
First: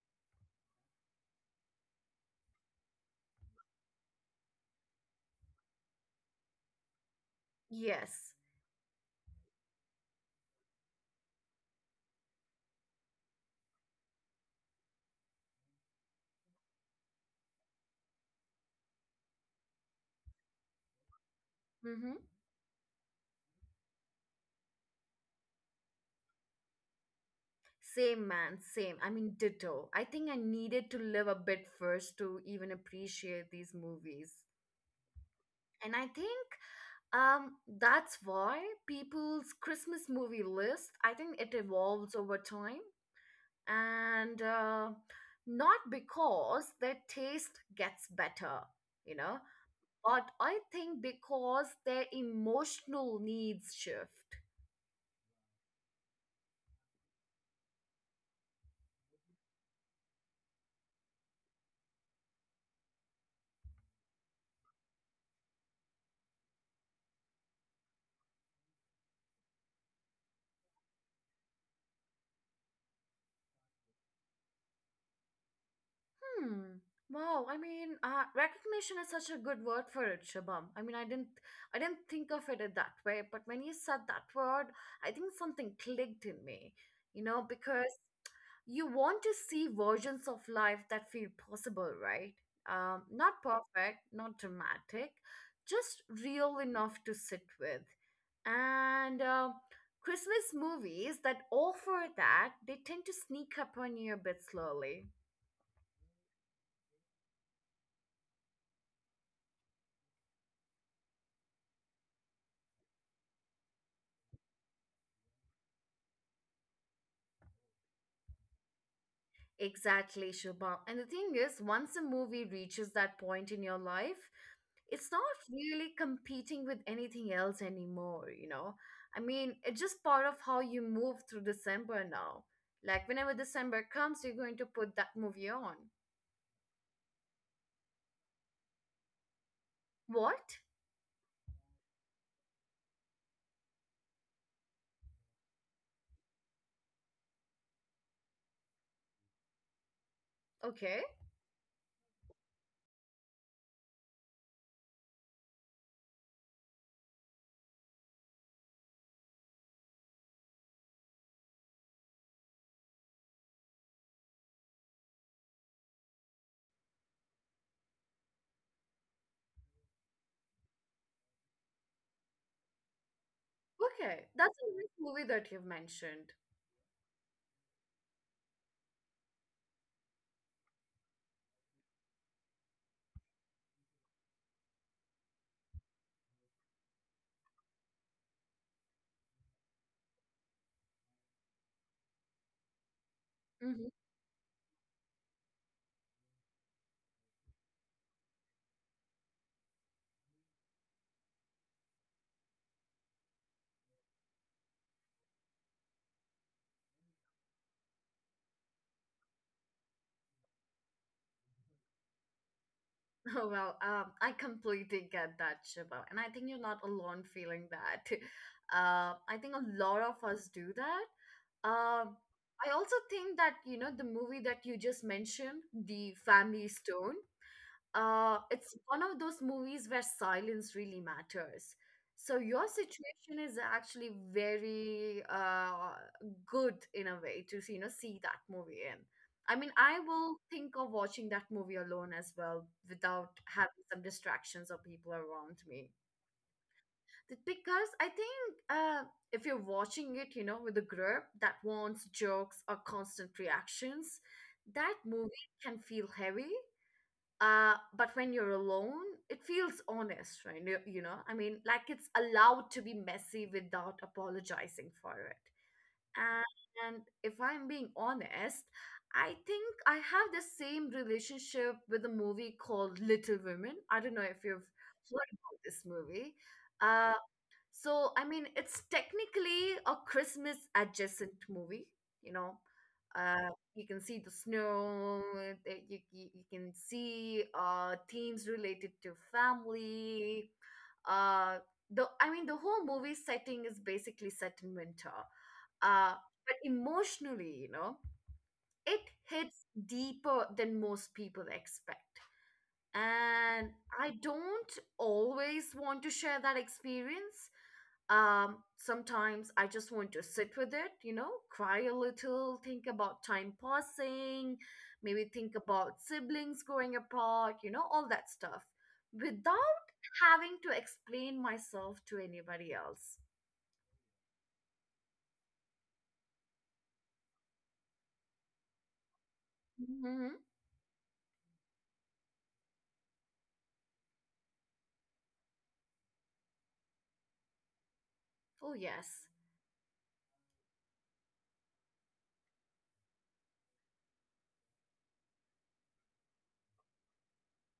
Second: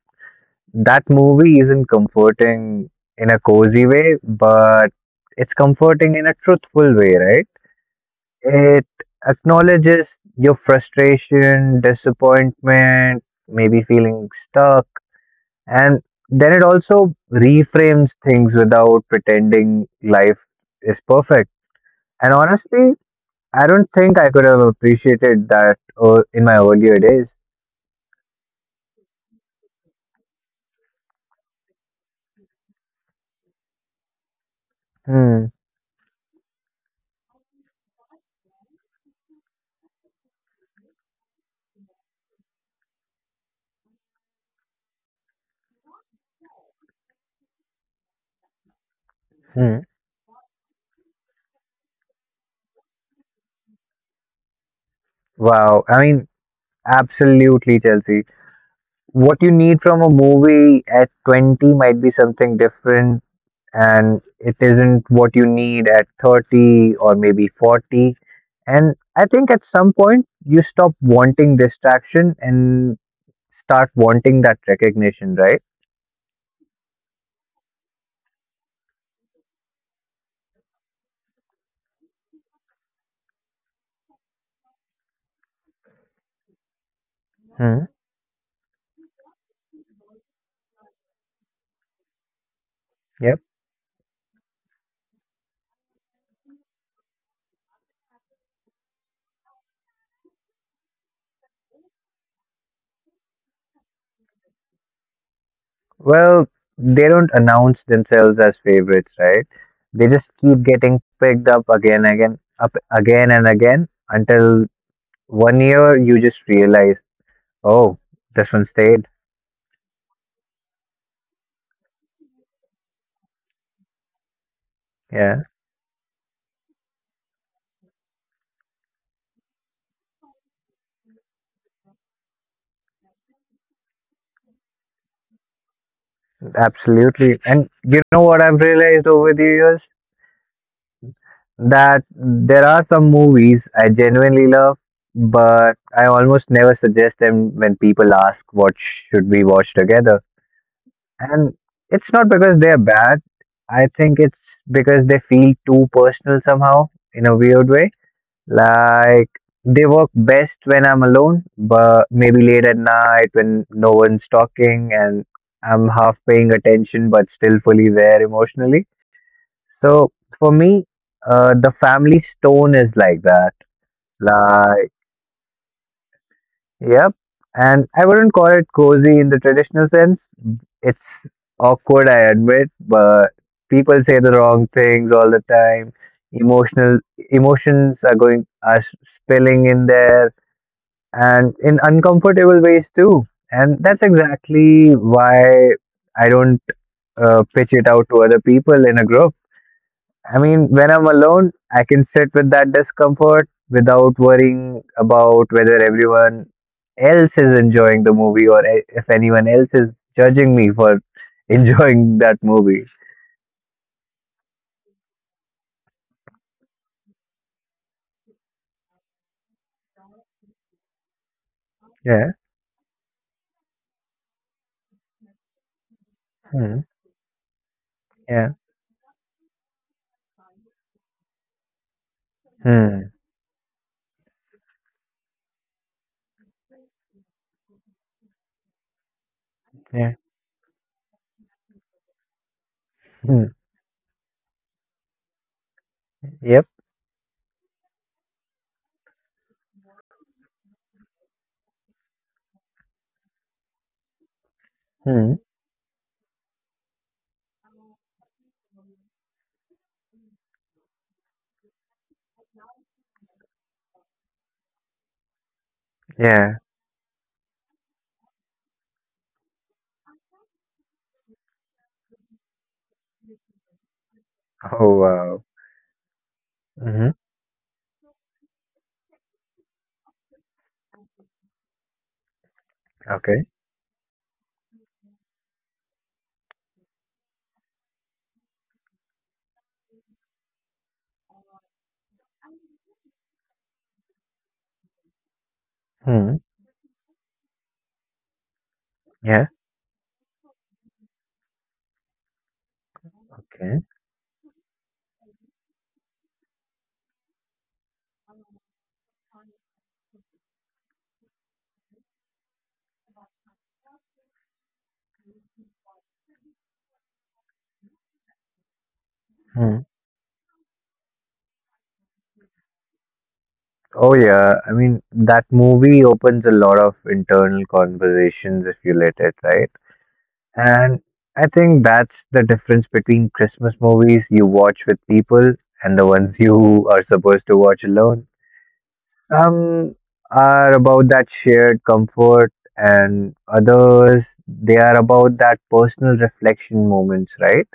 [SPEAKER 2] that movie isn't comforting in a cozy way, but it's comforting in a truthful way, right?
[SPEAKER 1] Yes.
[SPEAKER 2] It acknowledges your frustration, disappointment, maybe feeling stuck, and then it also reframes things without pretending life is perfect.
[SPEAKER 1] Mm-hmm.
[SPEAKER 2] And honestly, I don't think I could have appreciated that in my earlier days.
[SPEAKER 1] Same man, same. I mean, ditto. I think I needed to live a bit first to even appreciate these movies.
[SPEAKER 2] Hmm.
[SPEAKER 1] And I think um that's why people's Christmas movie list, I think it evolves over time. And not because their taste gets better, you know,
[SPEAKER 2] Hmm.
[SPEAKER 1] but I think because their emotional needs shift.
[SPEAKER 2] Wow. I mean, absolutely, Chelsea. What you need from a movie at 20 might be something different and it isn't what you need at 30 or maybe 40. And I think at some point you stop wanting distraction and start wanting that recognition, right?
[SPEAKER 1] Hmm. Wow. I mean, recognition is such a good word for it, Shabam. I mean, I didn't think of it in that way. But when you said that word, I think something clicked in me. You know,
[SPEAKER 2] Hmm.
[SPEAKER 1] because you want to see versions of life that feel possible, right?
[SPEAKER 2] Yep.
[SPEAKER 1] Not perfect, not dramatic, just real enough to sit with. And Christmas movies that offer that, they tend to sneak up on you a bit slowly.
[SPEAKER 2] Well, they don't announce themselves as favorites, right? They just keep getting picked up again, again, up again and again until one year you just realize, oh, this one stayed.
[SPEAKER 1] Exactly, Shubha. And the thing is, once a movie reaches that point in your life, it's not
[SPEAKER 2] Yeah,
[SPEAKER 1] really competing with anything else anymore, you know? I mean, it's just part of how you move through December now. Like, whenever December comes, you're going to put that movie on.
[SPEAKER 2] absolutely. And you know what I've realized over the years?
[SPEAKER 1] What?
[SPEAKER 2] That there are some movies I genuinely love, but I almost never suggest them when people ask what should we watch together.
[SPEAKER 1] Okay.
[SPEAKER 2] And it's not because they're bad. I think it's because they feel too personal somehow in a weird way. Like they work best when I'm alone, but maybe late at night when no one's talking and I'm half paying attention but still fully there emotionally. So for me, The Family Stone is like that.
[SPEAKER 1] Okay. That's a
[SPEAKER 2] Like,
[SPEAKER 1] nice movie that you've mentioned.
[SPEAKER 2] yep. And I wouldn't call it cozy in the traditional sense. It's awkward, I admit, but people say the wrong things all the time. Emotional emotions are going are spilling in there, and in uncomfortable ways too. And
[SPEAKER 1] Mm-hmm.
[SPEAKER 2] that's exactly why I don't pitch it out to other people in a group. I mean, when I'm alone, I can sit with that discomfort without worrying about whether everyone else is enjoying the movie or if anyone else is judging me for enjoying that movie.
[SPEAKER 1] Oh, well, I completely get that, Shiva. And I think you're not alone feeling that. I think a lot of us do that. Um,
[SPEAKER 2] Yeah.
[SPEAKER 1] I also think that, you know, the movie that you just mentioned, The Family
[SPEAKER 2] Hmm.
[SPEAKER 1] Stone,
[SPEAKER 2] Yeah.
[SPEAKER 1] it's one of those movies where silence really matters. So your
[SPEAKER 2] Hmm.
[SPEAKER 1] situation is actually very good in a way to see, you know, see that movie in. I mean, I
[SPEAKER 2] Yeah.
[SPEAKER 1] will think of watching that movie alone as well without
[SPEAKER 2] Hmm.
[SPEAKER 1] having some distractions or people around me.
[SPEAKER 2] Yep.
[SPEAKER 1] Because I think uh, if you're watching it, you know, with a group that wants jokes or constant reactions, that
[SPEAKER 2] Hmm.
[SPEAKER 1] movie can feel heavy, but when you're alone it feels honest, right? You know, I mean, like it's allowed to be messy without apologizing for it.
[SPEAKER 2] Yeah.
[SPEAKER 1] And if I'm being honest, I think I have the same relationship with a movie called Little Women. I don't know if you've
[SPEAKER 2] Oh
[SPEAKER 1] heard
[SPEAKER 2] wow.
[SPEAKER 1] about this movie. uh,
[SPEAKER 2] Mm-hmm.
[SPEAKER 1] so, I mean, it's technically a Christmas adjacent movie, you know.
[SPEAKER 2] Okay.
[SPEAKER 1] Uh, you can see the snow, you can see themes related to family. Uh, I mean, the whole movie setting is basically set in winter. Uh,
[SPEAKER 2] Hmm.
[SPEAKER 1] but emotionally, you know, it
[SPEAKER 2] Yeah.
[SPEAKER 1] hits deeper than most people expect, and
[SPEAKER 2] Okay.
[SPEAKER 1] I don't always want to share that experience. Sometimes I just want to sit with it, you know, cry a little, think about time passing, maybe think about siblings growing apart, you know, all that stuff
[SPEAKER 2] Hmm.
[SPEAKER 1] without having to explain myself to anybody else.
[SPEAKER 2] Oh yeah. I mean, that movie opens a lot of internal conversations if you let it, right?
[SPEAKER 1] Hmm.
[SPEAKER 2] And I think that's the difference between Christmas movies you watch with people and the ones you are supposed to watch alone.
[SPEAKER 1] Oh, yes.
[SPEAKER 2] Some are about that shared comfort, and others, they are about that personal reflection moments, right?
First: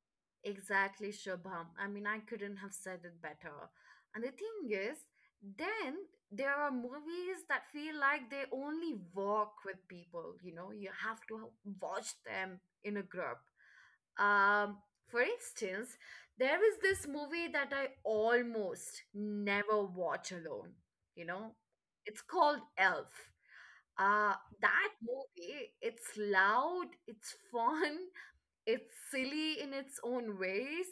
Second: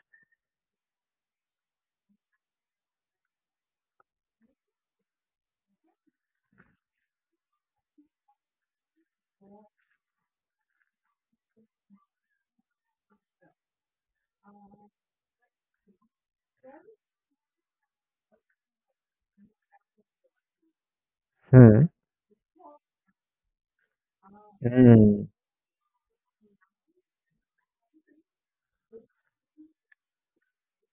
[SPEAKER 1] Exactly, Shubham. I mean, I couldn't have said it better. And the thing is, then there are movies that feel like they only work with people, you know, you have to watch them in a group. Um, for instance, there is this movie that I almost never watch alone, you know,
[SPEAKER 2] Hmm.
[SPEAKER 1] it's called Elf. Uh, that
[SPEAKER 2] Hmm.
[SPEAKER 1] movie, it's loud, it's fun, it's silly in its own ways.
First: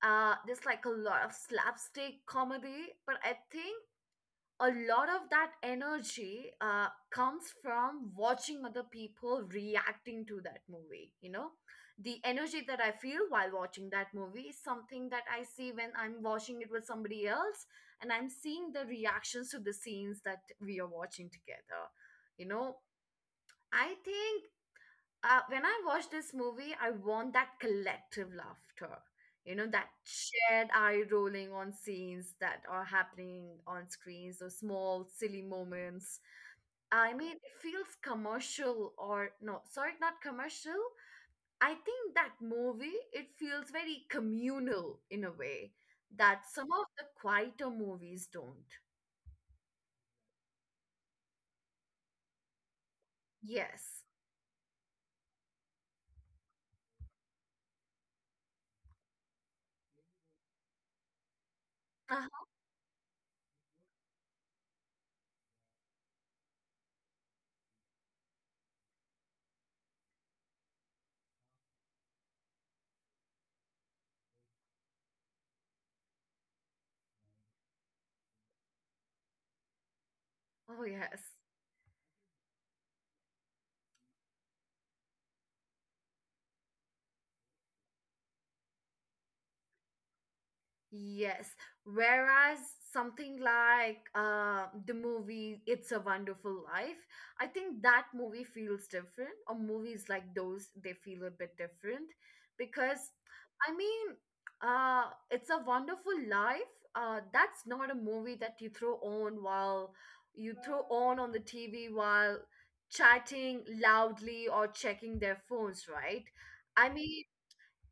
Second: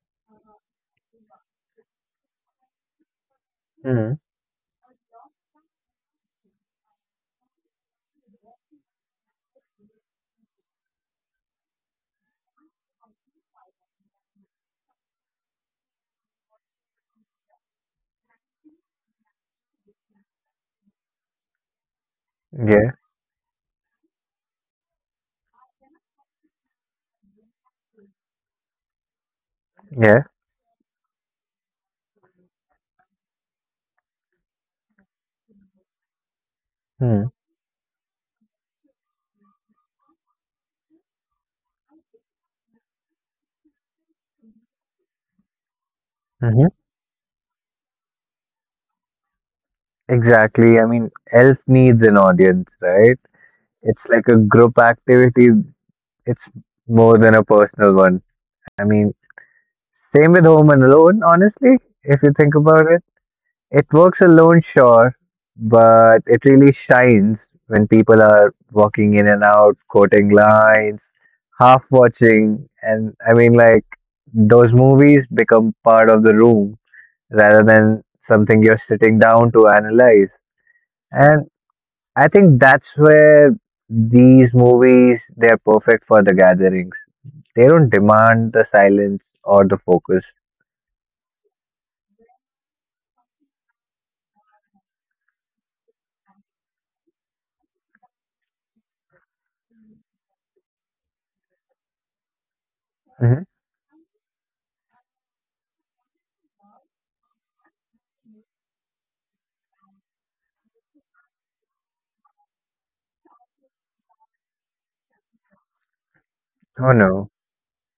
[SPEAKER 1] There's like a lot of slapstick comedy, but I think
[SPEAKER 2] Hmm.
[SPEAKER 1] a lot of that energy comes from watching other people reacting to that movie, you know. The energy that I feel while watching that movie is something that I see when I'm watching it with somebody else and I'm seeing the reactions to the scenes that we are watching together, you know.
[SPEAKER 2] Yeah.
[SPEAKER 1] I think when I watch this movie, I want that collective laughter. You know, that
[SPEAKER 2] Yeah.
[SPEAKER 1] shared eye rolling on scenes that are happening on screens, those small, silly moments. I
[SPEAKER 2] Hmm.
[SPEAKER 1] mean, it feels commercial or no, sorry, not commercial. I think that movie, it feels very communal in a way that
[SPEAKER 2] Mm-hmm.
[SPEAKER 1] some of the quieter movies don't.
[SPEAKER 2] Exactly. I mean, Elf needs an audience, right? It's
[SPEAKER 1] Yes.
[SPEAKER 2] like a group activity. It's more than a personal one. I mean, same with Home and Alone, honestly, if you
[SPEAKER 1] Uh-huh.
[SPEAKER 2] think about it. It works alone, sure, but it really shines when people are walking in and out, quoting lines, half watching, and I mean, like, those movies become part of the room rather than something you're sitting down to analyze.
[SPEAKER 1] Oh, yes.
[SPEAKER 2] And I think that's where these movies, they're perfect for the gatherings. They don't demand the silence or the focus.
[SPEAKER 1] Yes. Whereas something like the movie It's a Wonderful Life, I think that movie feels different, or movies like those, they feel a bit different because,
[SPEAKER 2] Mhm.
[SPEAKER 1] I mean, It's a Wonderful Life. That's not a movie that you throw on while you throw on the TV while chatting loudly or checking their phones, right?
[SPEAKER 2] Oh
[SPEAKER 1] I
[SPEAKER 2] no.
[SPEAKER 1] mean,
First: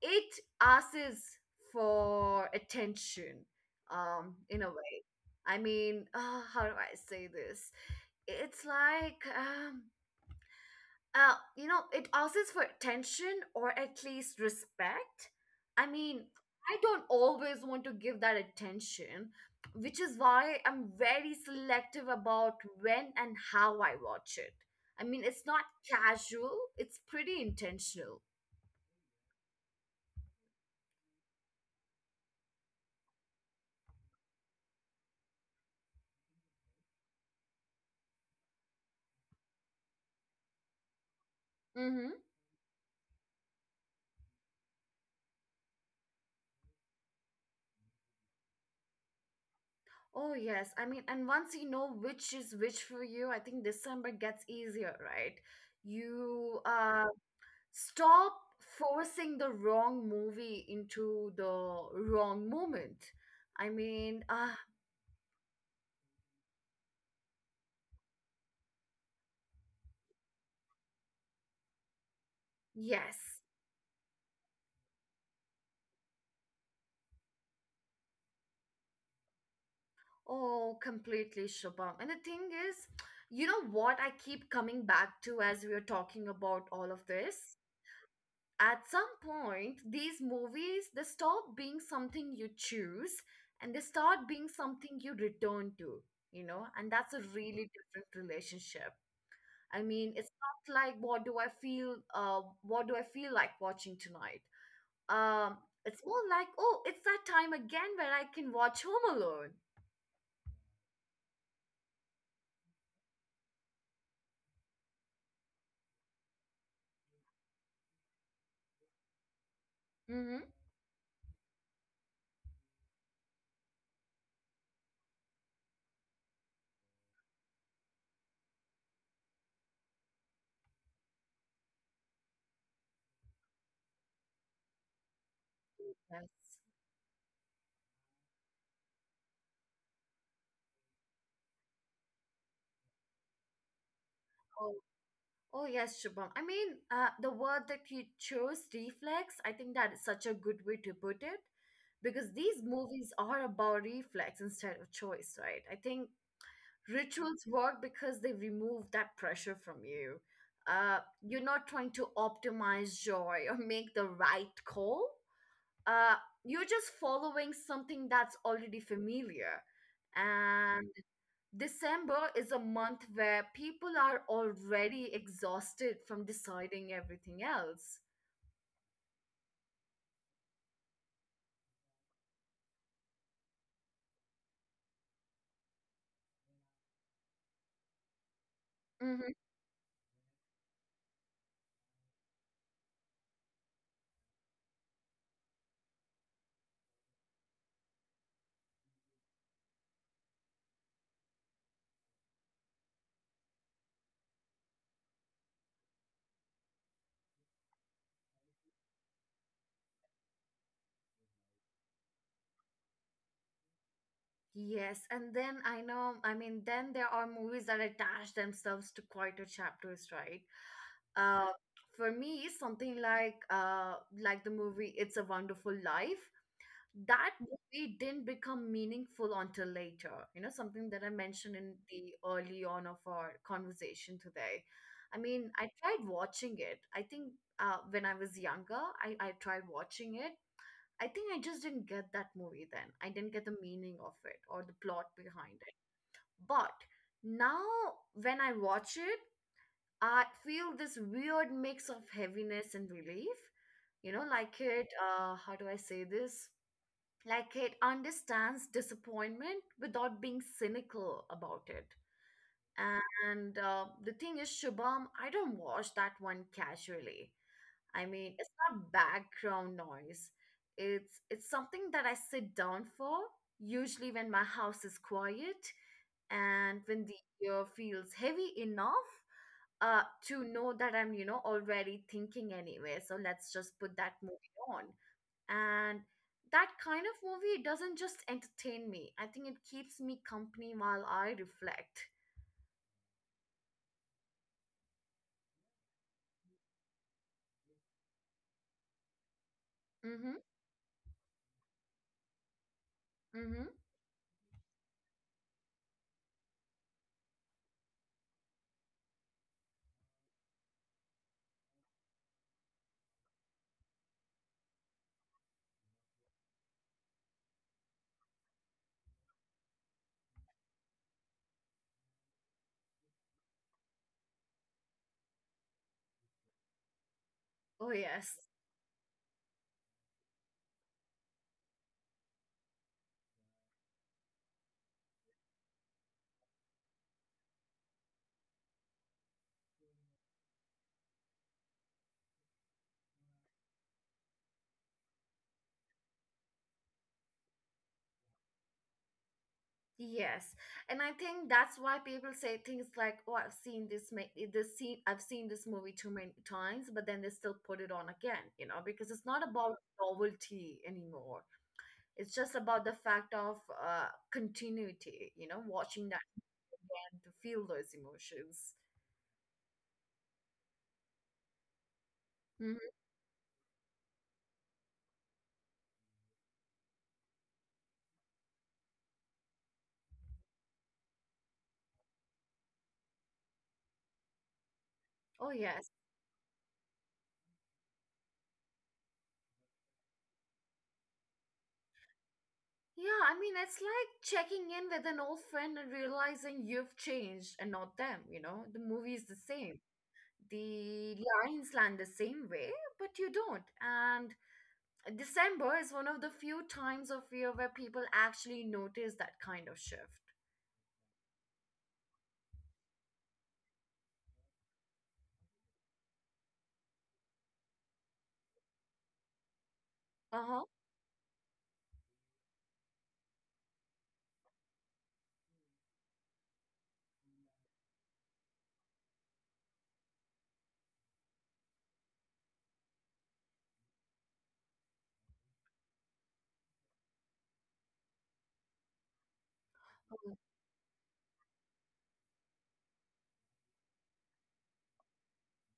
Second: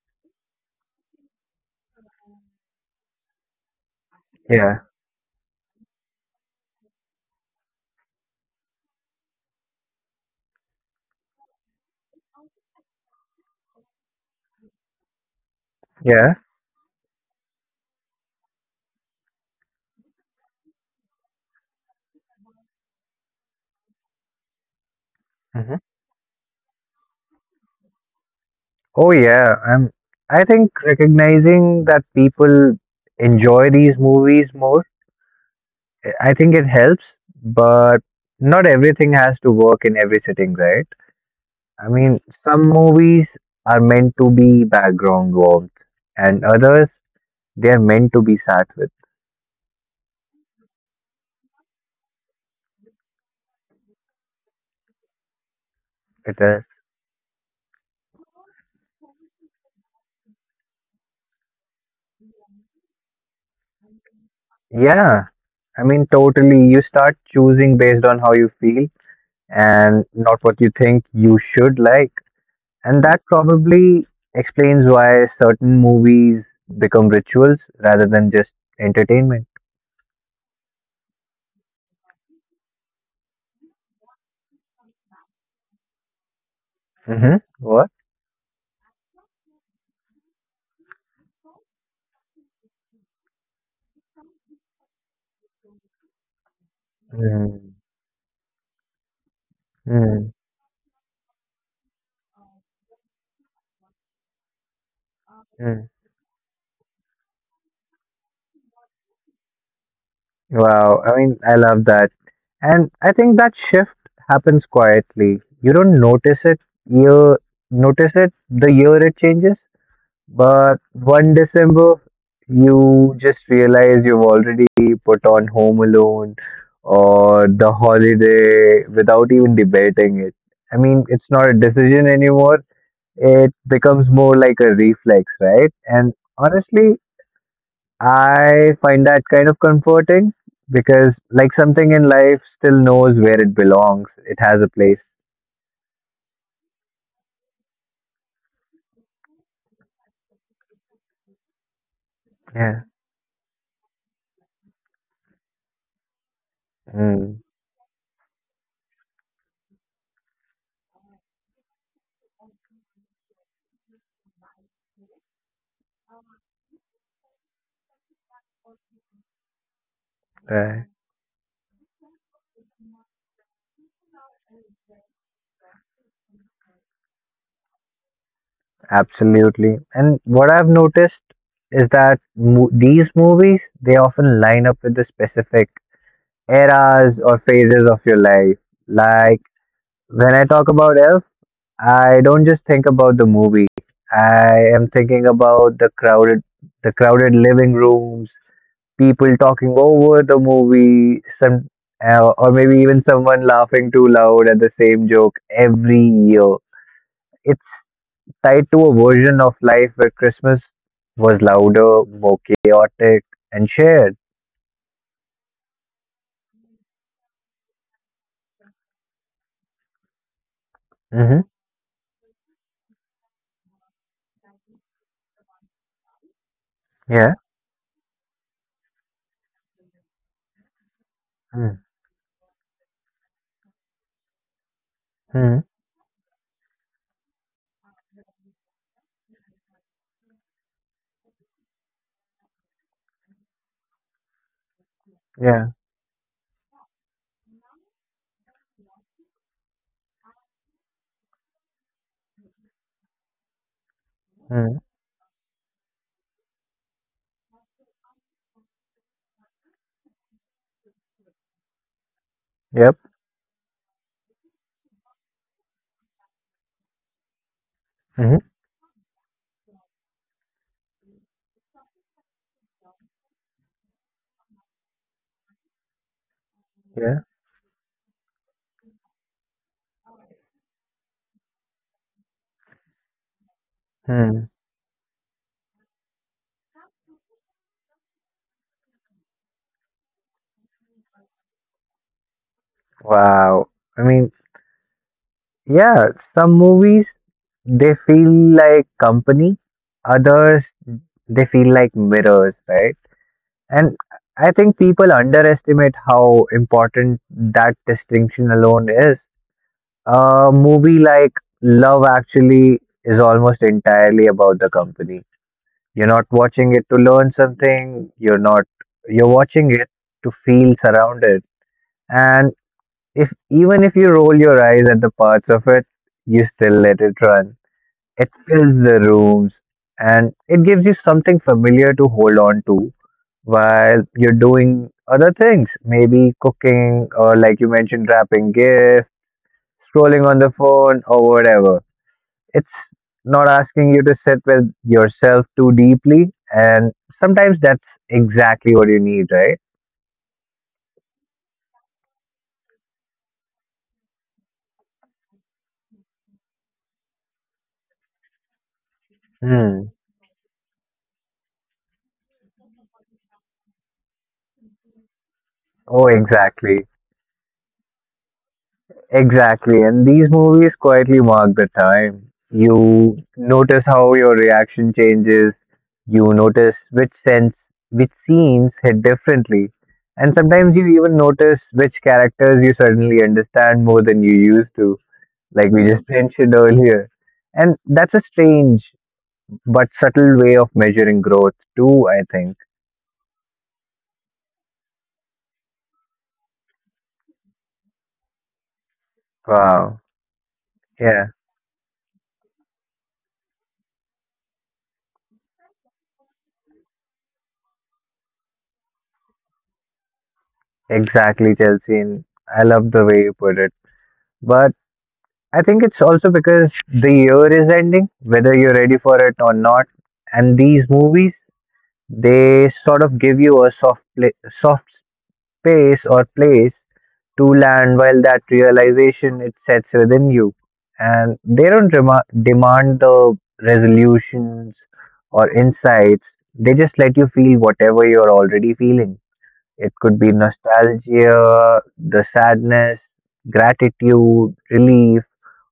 [SPEAKER 1] it asks for attention in a
[SPEAKER 2] Yeah,
[SPEAKER 1] way. How do I say this? It's like, it asks for attention, or at least respect. i mean
[SPEAKER 2] yeah.
[SPEAKER 1] I don't always want to give that attention, which is why I'm very selective about when and how I watch it. I mean, it's not
[SPEAKER 2] Hmm.
[SPEAKER 1] casual, it's pretty intentional.
[SPEAKER 2] Oh yeah, I'm. I think recognizing that people enjoy these movies more, I think it helps. But not everything has to work in every sitting, right?
[SPEAKER 1] Mm-hmm.
[SPEAKER 2] I mean, some movies are meant to be background warmth, and others they are meant to be sat with.
[SPEAKER 1] Oh, yes. I mean, and once you know which is which for you, I think December gets easier, right? You
[SPEAKER 2] It is.
[SPEAKER 1] stop forcing the wrong movie into the wrong moment. I mean, uh,
[SPEAKER 2] Yeah, I mean, totally. You start choosing based on how you feel and not what you think you should like.
[SPEAKER 1] yes.
[SPEAKER 2] And that probably explains why certain movies become rituals rather than just entertainment.
[SPEAKER 1] Oh, completely, Shubham. And the thing is, you know what I keep coming back to as we are talking about all of
[SPEAKER 2] Hmm.
[SPEAKER 1] this?
[SPEAKER 2] What?
[SPEAKER 1] At some point, these movies, they stop being something you choose and they start being something you return to, you know, and that's a really
[SPEAKER 2] Mm.
[SPEAKER 1] different relationship. I mean, it's
[SPEAKER 2] Mm.
[SPEAKER 1] not like, what do I feel like watching tonight? um
[SPEAKER 2] Mm.
[SPEAKER 1] it's more like, oh, it's that time again where I can watch Home Alone.
[SPEAKER 2] Wow. I mean, I love that. And I think that shift happens quietly. You don't notice it. You notice it the year it changes.
[SPEAKER 1] Mm-hmm.
[SPEAKER 2] But one December, you just realize you've already put on Home Alone or The Holiday without even debating it. I mean, it's not a decision anymore. It becomes more like a reflex, right? And honestly, I find that kind of comforting because, like, something in life still knows where it belongs, it has a place.
[SPEAKER 1] Oh yes, Shubham. I mean, the word that you chose, reflex, I think that is such a good way to put it, because these
[SPEAKER 2] Yeah.
[SPEAKER 1] movies are about reflex instead of choice, right? I think
[SPEAKER 2] Mm,
[SPEAKER 1] rituals work because they remove that pressure from you. You're not trying to optimize joy or make the right call. Uh, you're just following something that's already familiar. And.
[SPEAKER 2] right.
[SPEAKER 1] December is a month where people are already exhausted from deciding everything else.
[SPEAKER 2] Absolutely. And what I've noticed is that these movies they often line up with the specific eras or phases of your life.
[SPEAKER 1] Mm-hmm.
[SPEAKER 2] Like when I talk about Elf, I don't just think about the movie. I am thinking about the crowded living rooms, people talking over the movie, some or maybe even someone laughing too loud at the same joke every year. It's tied to a version of life where Christmas was louder, more chaotic, and shared.
[SPEAKER 1] Yes, and then I know, I mean, then there are movies that attach themselves to quieter chapters, right?
[SPEAKER 2] Mm-hmm.
[SPEAKER 1] Uh, for me, something like the movie "It's a Wonderful Life." That
[SPEAKER 2] Yeah.
[SPEAKER 1] movie didn't become meaningful until later, you know, something that I mentioned in the early on of our conversation today. I mean,
[SPEAKER 2] Mm-hmm.
[SPEAKER 1] I tried watching it, I think when I was younger. I tried watching it. I think I just didn't get that movie then. I didn't get the meaning of it or the plot behind
[SPEAKER 2] Yeah.
[SPEAKER 1] it. But now, when I watch it, I feel this weird mix of heaviness and relief. You know, like
[SPEAKER 2] Mm.
[SPEAKER 1] it, how do I say this, like it understands disappointment without being cynical about it.
[SPEAKER 2] Yep.
[SPEAKER 1] And the thing is, Shubham, I don't watch that one casually. I mean,
[SPEAKER 2] Mm-hmm.
[SPEAKER 1] it's not background noise. It's something that I sit down for, usually when my house is quiet and when the
[SPEAKER 2] Yeah.
[SPEAKER 1] year feels heavy enough, to know that I'm, you know, already thinking anyway, so let's just put that
[SPEAKER 2] Mm.
[SPEAKER 1] movie on. And that kind of movie doesn't just entertain me, I think it keeps me company while I reflect.
[SPEAKER 2] Wow. I mean, yeah, some movies they feel like company,
[SPEAKER 1] Mm-hmm.
[SPEAKER 2] others they feel like mirrors, right?
[SPEAKER 1] Mm-hmm.
[SPEAKER 2] And I think people underestimate how important that distinction alone is. A movie like Love Actually is almost entirely about the company. You're not watching it to learn something. You're not. You're watching it to feel surrounded. And if even if you roll your eyes at the parts of it, you still let it run.
[SPEAKER 1] Oh
[SPEAKER 2] It
[SPEAKER 1] yes.
[SPEAKER 2] fills the rooms, and it gives you something familiar to hold on to while you're doing other things, maybe cooking or like you mentioned, wrapping gifts, scrolling on the phone, or whatever. It's not asking you to sit with yourself too deeply, and sometimes that's exactly what you need, right?
[SPEAKER 1] Yes, and I think that's why people say things like, oh, I've seen this scene, I've seen this movie too many times, but then they still put it on again, you know, because it's not about
[SPEAKER 2] Hmm.
[SPEAKER 1] novelty anymore. It's just about the fact of uh, continuity, you know,
[SPEAKER 2] Oh,
[SPEAKER 1] watching that
[SPEAKER 2] exactly.
[SPEAKER 1] again to feel those emotions.
[SPEAKER 2] Exactly, and these movies quietly mark the time. You
[SPEAKER 1] Hmm.
[SPEAKER 2] notice how your reaction changes, you notice which sense which scenes hit differently, and sometimes you even notice which characters you suddenly understand more than you used to,
[SPEAKER 1] Oh
[SPEAKER 2] like we
[SPEAKER 1] yes.
[SPEAKER 2] just mentioned earlier. And that's a strange but subtle way of measuring growth too, I think.
[SPEAKER 1] Yeah, I mean, it's like checking in with an old friend and realizing you've changed and not them, you know? The movie is the same.
[SPEAKER 2] Wow.
[SPEAKER 1] The
[SPEAKER 2] Yeah,
[SPEAKER 1] lines land the same way, but you don't. And December is one of the few times of year where people actually notice that kind of shift.
[SPEAKER 2] exactly, Chelsea. And I love the way you put it, but I think it's also because the year is ending whether you're ready for it or not. And
[SPEAKER 1] Uh-huh.
[SPEAKER 2] these movies, they sort of give you a soft space or place to land while that realization it sets within you. And they don't demand the resolutions or insights. They just let you feel whatever you're already feeling. It could
[SPEAKER 1] Oh,
[SPEAKER 2] be nostalgia, the sadness, gratitude, relief,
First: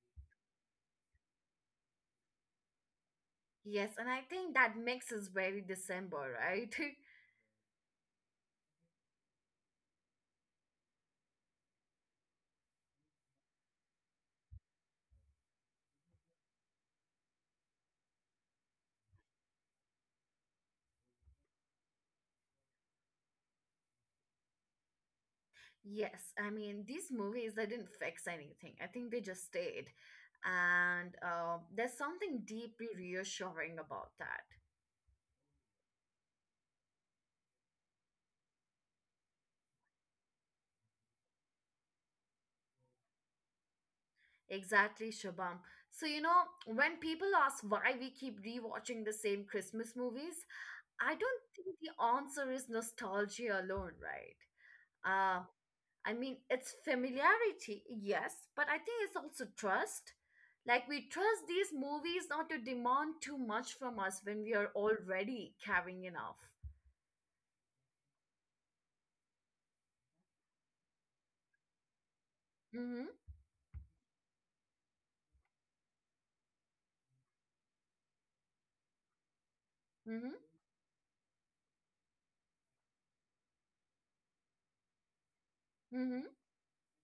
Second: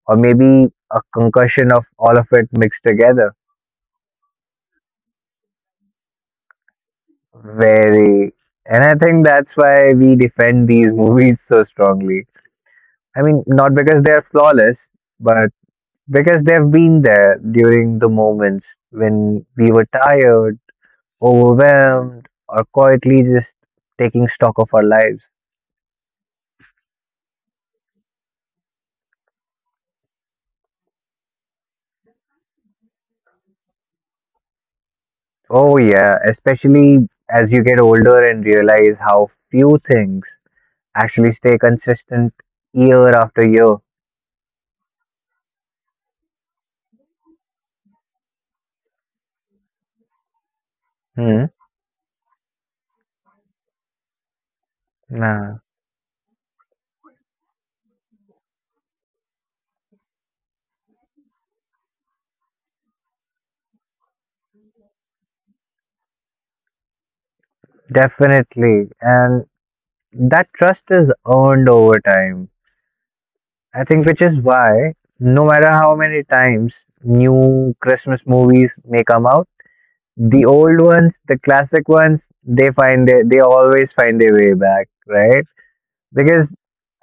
[SPEAKER 2] or maybe a concussion of all of it mixed together.
[SPEAKER 1] yes, and I think that mix is very December, right?
[SPEAKER 2] Very. And I think that's why we defend these movies so strongly. I mean, not because they are flawless, but because they've been there during the moments when we were tired, overwhelmed, or quietly just taking stock of our lives.
[SPEAKER 1] Yes, I mean, these movies, they didn't fix anything. I think they just stayed, and there's something deeply reassuring about that.
[SPEAKER 2] Oh, yeah, especially as you get older and realize how few things actually stay consistent year after year.
[SPEAKER 1] Exactly, Shabam. So, you know, when people ask why we keep rewatching the same Christmas movies, I don't
[SPEAKER 2] Hmm.
[SPEAKER 1] think the answer is nostalgia alone, right? Uh,
[SPEAKER 2] Yeah,
[SPEAKER 1] I mean, it's familiarity, yes, but I think it's also trust. Like, we trust these movies not to demand too much from us when we are already carrying enough.
[SPEAKER 2] definitely. And that trust is earned over time.
[SPEAKER 1] Mm hmm,
[SPEAKER 2] I think, which is why, no matter how many times new Christmas movies may come out,
[SPEAKER 1] mm hmm,
[SPEAKER 2] the old ones, the classic ones, they find their, they always find their way back, right?
[SPEAKER 1] mm hmm.
[SPEAKER 2] Because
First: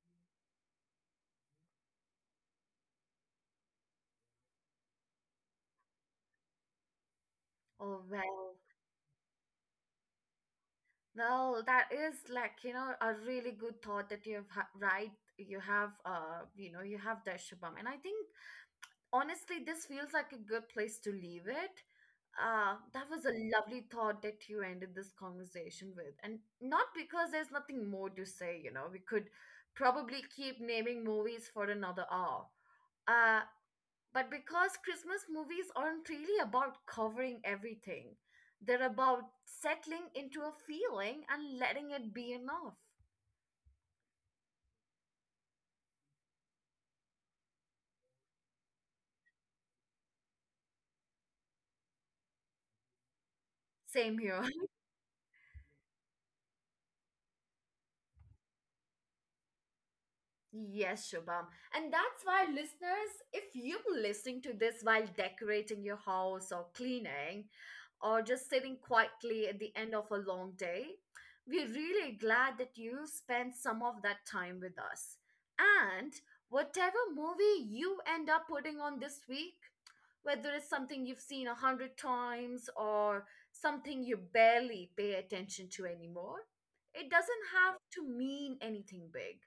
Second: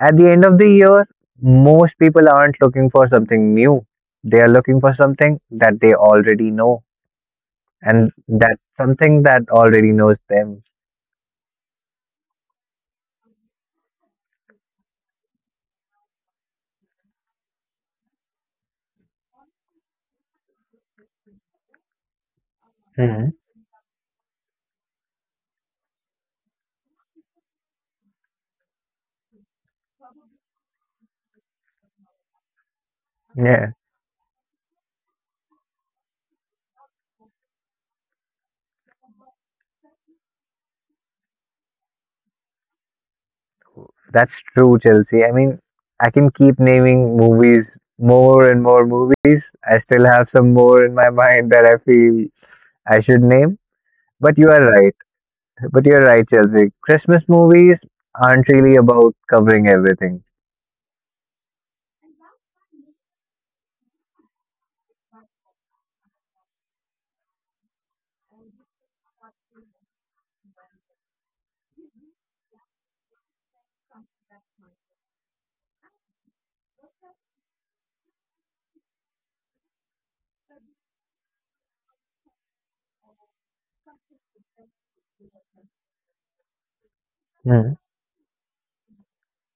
[SPEAKER 2] at the end of the year, most people aren't looking for something new. They are looking for something that they already know,
[SPEAKER 1] Oh,
[SPEAKER 2] and
[SPEAKER 1] well.
[SPEAKER 2] that something that already knows them.
[SPEAKER 1] Well, that is like, you know, a really good thought that right. You have, you know, you have there, Shubham. And I think honestly, this feels like a good place to leave it. That was
[SPEAKER 2] Mhm.
[SPEAKER 1] a lovely thought that you ended this conversation with. And not because there's nothing more to say, you know, we could probably keep naming movies for another hour. Uh,
[SPEAKER 2] Yeah,
[SPEAKER 1] but because Christmas movies aren't really about covering everything, they're about settling into a feeling and letting it be enough.
[SPEAKER 2] that's true, Chelsea. I mean, I can keep naming movies, more and more movies. I still have some more in my mind that I feel I should name.
[SPEAKER 1] Same
[SPEAKER 2] But you
[SPEAKER 1] here.
[SPEAKER 2] are right. But you're right, Chelsea. Christmas movies aren't really about covering everything.
[SPEAKER 1] Yes, Shubham. And that's why, listeners, if you're listening to this while decorating your house or cleaning or just sitting quietly at the end of a long day, we're really glad that you spent some of that time with us. And whatever movie you end up putting on this week, whether it's something you've seen 100 times or something you barely pay attention to anymore, it doesn't
[SPEAKER 2] Hmm.
[SPEAKER 1] have to mean anything big.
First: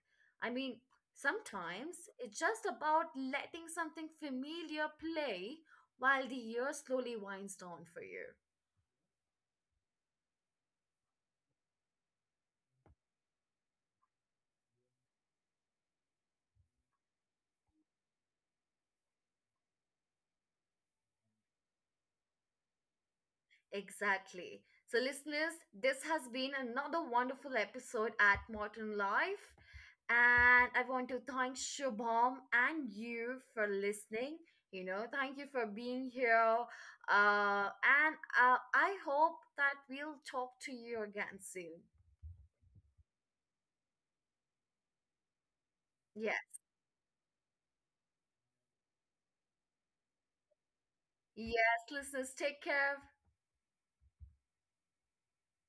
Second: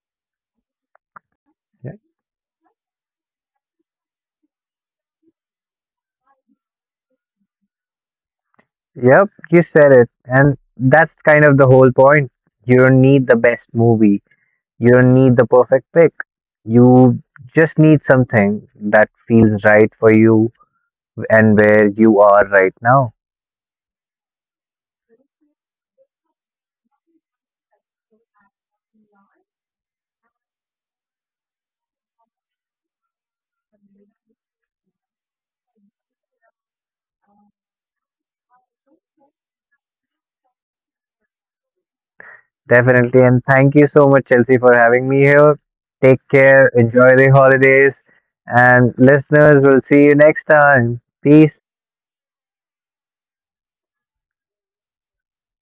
[SPEAKER 1] I mean,
[SPEAKER 2] Yeah.
[SPEAKER 1] sometimes it's just about letting something familiar play while the year slowly winds down for you.
[SPEAKER 2] Yep, you said it. And that's kind of the whole point. You don't need the best movie, you don't need the perfect pick. You just need something that feels right for you and where you are right now.
[SPEAKER 1] Exactly. So, listeners, this has been another wonderful episode at Modern Life. And I want to thank Shubham and you for listening. You know, thank you for being here. And I hope that we'll talk to you again soon.
[SPEAKER 2] Definitely. And thank you so much, Chelsea, for having me here. Take
[SPEAKER 1] Yeah.
[SPEAKER 2] care, enjoy the holidays, and listeners, we'll see you next time. Peace.
[SPEAKER 1] Yes, listeners, take care.